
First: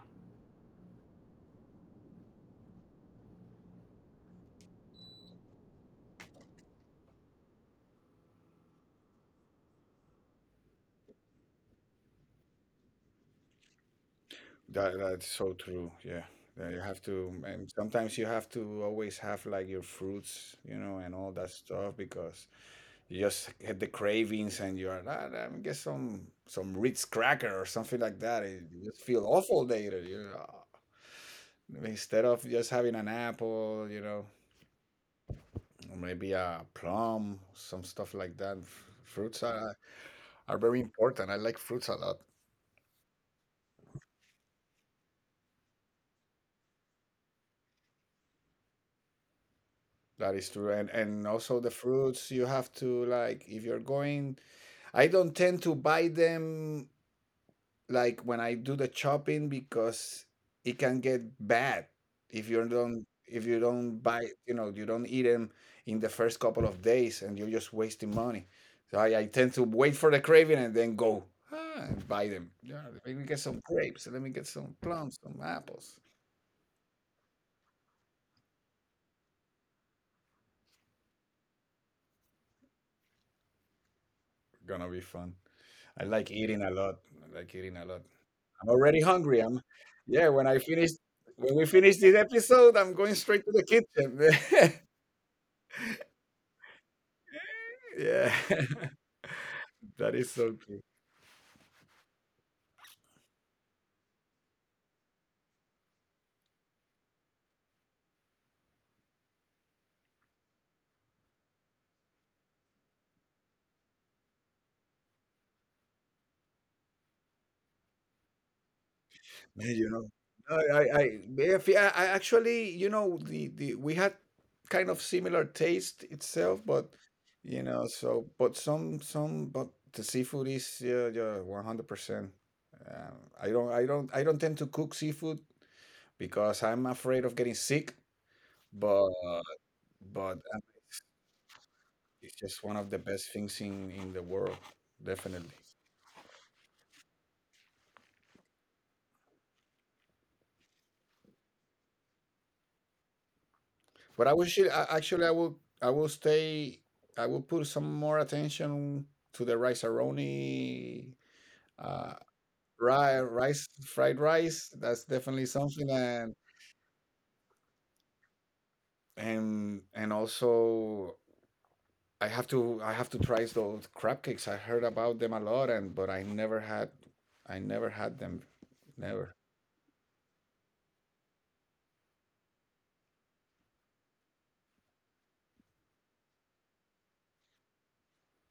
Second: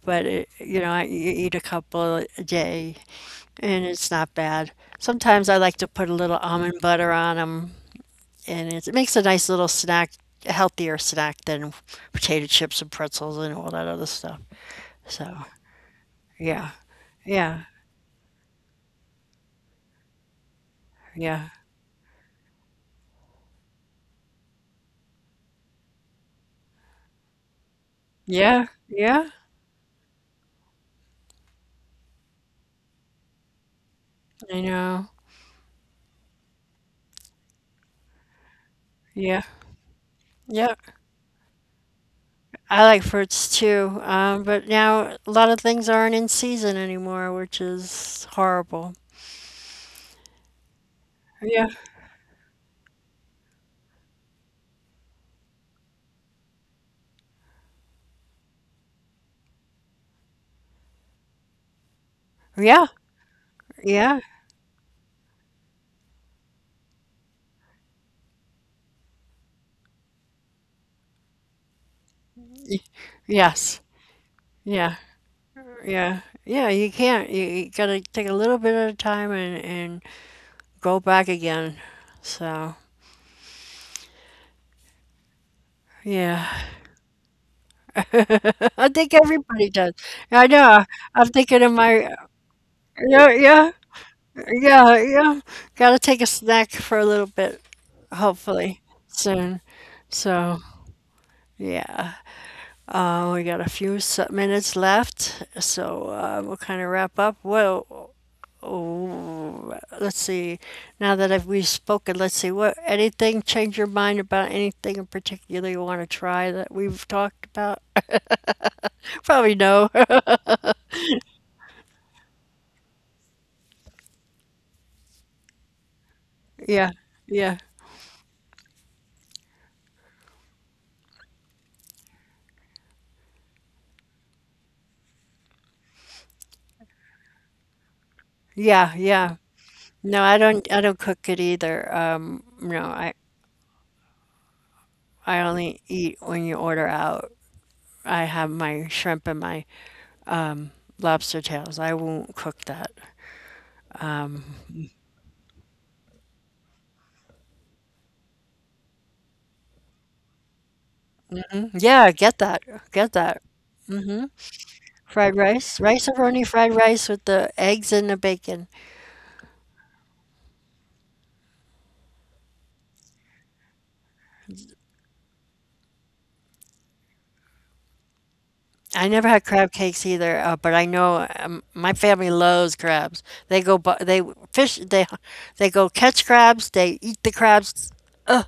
Speaker 1: but it, you know I, you eat a couple a day and it's not bad. Sometimes I like to put a little almond butter on them, and it's, it makes a nice little snack, a healthier snack than potato chips and pretzels and all that other stuff.
Speaker 2: That that's
Speaker 1: So,
Speaker 2: so true. Yeah. Yeah,
Speaker 1: yeah,
Speaker 2: you have to,
Speaker 1: yeah,
Speaker 2: and sometimes you have to always have like your fruits, you know, and all
Speaker 1: yeah,
Speaker 2: that stuff because you just get the cravings and you are, ah, let me get some Ritz cracker or something like that. It
Speaker 1: yeah,
Speaker 2: You just feel
Speaker 1: yeah.
Speaker 2: awful later, you know. Instead of just having an apple, you know,
Speaker 1: I know.
Speaker 2: or maybe a plum, some stuff like that. F- Fruits
Speaker 1: Yeah,
Speaker 2: are
Speaker 1: yeah.
Speaker 2: very important. I like fruits a lot.
Speaker 1: I like fruits too, but now a lot of things aren't in season anymore, which is horrible.
Speaker 2: That is true. And also the
Speaker 1: Yeah,
Speaker 2: fruits you have to, like, if you're going, I don't tend to buy them like when I do the chopping because it can get bad if you
Speaker 1: yeah,
Speaker 2: don't,
Speaker 1: yeah.
Speaker 2: buy, you know, you don't eat them in the first couple of days and you're just wasting money. So I tend to wait for the craving and then go, ah, and buy them.
Speaker 1: y-
Speaker 2: Yeah, let me get some
Speaker 1: Yes,
Speaker 2: grapes. Let me get some
Speaker 1: yeah.
Speaker 2: plums, some apples.
Speaker 1: Yeah. Yeah, you can't. You gotta take a little bit at a time and go back again. So,
Speaker 2: Gonna be fun. I like
Speaker 1: yeah.
Speaker 2: eating a lot. I like eating a lot. I'm
Speaker 1: I
Speaker 2: already
Speaker 1: think
Speaker 2: hungry. I'm,
Speaker 1: everybody does.
Speaker 2: yeah,
Speaker 1: I
Speaker 2: when I
Speaker 1: know.
Speaker 2: finish,
Speaker 1: I'm
Speaker 2: when
Speaker 1: thinking
Speaker 2: we
Speaker 1: of
Speaker 2: finish
Speaker 1: my,
Speaker 2: this episode, I'm going
Speaker 1: yeah,
Speaker 2: straight to the
Speaker 1: yeah,
Speaker 2: kitchen.
Speaker 1: yeah, yeah. Gotta take a snack for a little bit,
Speaker 2: Yeah.
Speaker 1: hopefully, soon.
Speaker 2: That is so
Speaker 1: So,
Speaker 2: true.
Speaker 1: yeah. We got a few minutes left, so we'll kind of wrap up. Well, oh, let's see, now that we've spoken, let's see, what, anything change your mind about anything in particular you want to try that we've talked about? Probably
Speaker 2: Man,
Speaker 1: no.
Speaker 2: you know. No, if- yeah, I actually, you know, the we had kind of similar taste itself,
Speaker 1: Yeah,
Speaker 2: but
Speaker 1: yeah,
Speaker 2: you know, so, but some but the seafood is, yeah, yeah, 100%. I don't tend to cook seafood because I'm afraid of getting sick.
Speaker 1: yeah,
Speaker 2: But
Speaker 1: yeah. No, I
Speaker 2: but I
Speaker 1: don't. I
Speaker 2: mean,
Speaker 1: don't cook it either.
Speaker 2: it's just one
Speaker 1: No,
Speaker 2: of the best things in the world,
Speaker 1: I
Speaker 2: definitely.
Speaker 1: only eat when you order out. I have my shrimp and my lobster tails. I won't cook that.
Speaker 2: But I wish it, I, actually, I will stay I will put some more attention to the rice aroni, uh,
Speaker 1: Yeah, get that.
Speaker 2: ri-
Speaker 1: Get that.
Speaker 2: rice fried rice. That's
Speaker 1: Fried
Speaker 2: definitely something.
Speaker 1: rice, rice-a-roni fried rice with the eggs and the bacon.
Speaker 2: And also I have to try those crab cakes. I heard about them a lot, and but I never had them.
Speaker 1: I never
Speaker 2: Never.
Speaker 1: had crab cakes either, but I know my family loves crabs. They go, they fish, they go catch crabs. They eat the crabs. Ugh,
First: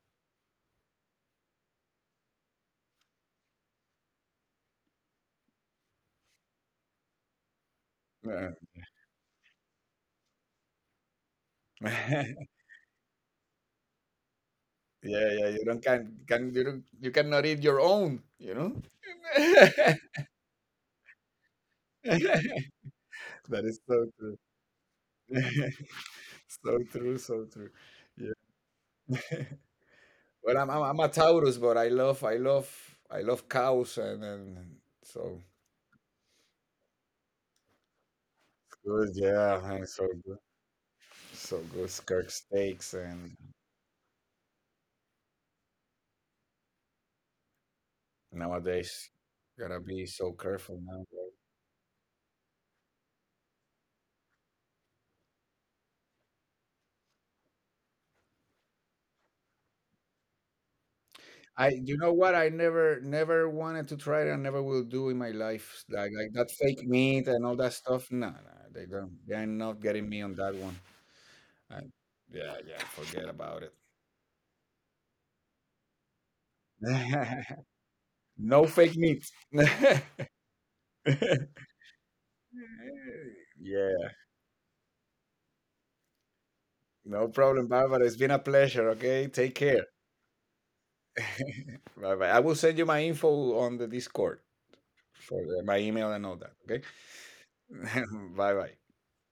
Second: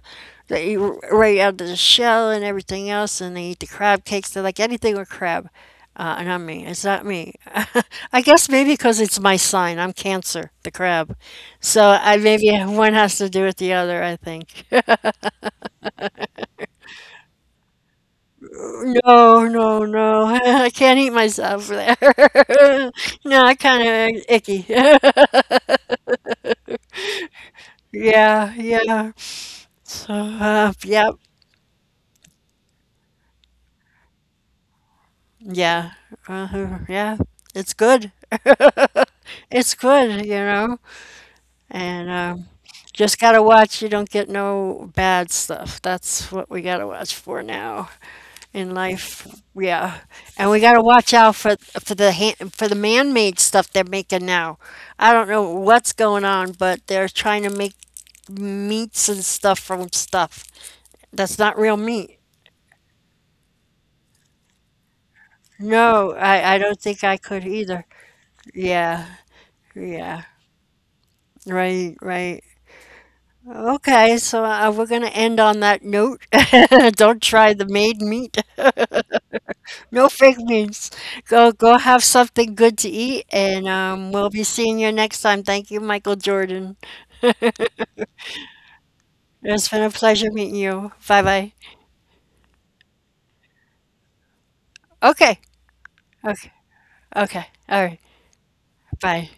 Speaker 1: they eat right out of the shell and everything else, and they eat the crab cakes. They like anything with crab. Not me. It's not me. I guess
Speaker 2: Yeah.
Speaker 1: maybe because it's my sign. I'm Cancer, the crab. So I maybe one has to do with the other. I think.
Speaker 2: Yeah, yeah, you don't, can you don't, you cannot eat your own, you know?
Speaker 1: No, no, no. I can't eat myself there. No, I
Speaker 2: That is so
Speaker 1: kind of
Speaker 2: true.
Speaker 1: icky.
Speaker 2: So true, so true.
Speaker 1: Yeah,
Speaker 2: Yeah.
Speaker 1: yeah. So,
Speaker 2: Well, I'm a
Speaker 1: yep,
Speaker 2: Taurus, but I love cows, and so
Speaker 1: yeah, yeah. It's good.
Speaker 2: good,
Speaker 1: It's
Speaker 2: yeah, and so
Speaker 1: good, you
Speaker 2: good,
Speaker 1: know.
Speaker 2: so good.
Speaker 1: And
Speaker 2: Kirk steaks
Speaker 1: just gotta
Speaker 2: and
Speaker 1: watch you don't get no bad stuff. That's what we gotta watch for now in
Speaker 2: nowadays,
Speaker 1: life.
Speaker 2: gotta
Speaker 1: Yeah,
Speaker 2: be so
Speaker 1: and we got to
Speaker 2: careful
Speaker 1: watch
Speaker 2: now.
Speaker 1: out for the for the man-made stuff they're making now. I don't know what's going on, but they're trying to make meats and stuff from stuff that's not
Speaker 2: I,
Speaker 1: real
Speaker 2: you
Speaker 1: meat.
Speaker 2: know what? I never wanted to try it and never will do in my life.
Speaker 1: No,
Speaker 2: Like that
Speaker 1: I don't
Speaker 2: fake
Speaker 1: think I
Speaker 2: meat
Speaker 1: could
Speaker 2: and all that
Speaker 1: either.
Speaker 2: stuff. No, no, they
Speaker 1: Yeah,
Speaker 2: don't. They're not getting me
Speaker 1: yeah.
Speaker 2: on that one. I,
Speaker 1: Right, right.
Speaker 2: yeah, yeah, forget about it.
Speaker 1: Okay, so we're going to end on that note. Don't try the made meat.
Speaker 2: No fake meat.
Speaker 1: No fake memes. Go go have something good to eat and
Speaker 2: Yeah,
Speaker 1: we'll be seeing you next time. Thank you, Michael Jordan.
Speaker 2: no problem, Barbara. It's been a pleasure. Okay, take
Speaker 1: It's been
Speaker 2: care.
Speaker 1: a pleasure meeting you. Bye bye.
Speaker 2: Bye bye. I will send you my info on the Discord
Speaker 1: Okay.
Speaker 2: for the, my email and all
Speaker 1: Okay.
Speaker 2: that. Okay.
Speaker 1: Okay. All right.
Speaker 2: Bye bye.
Speaker 1: Bye.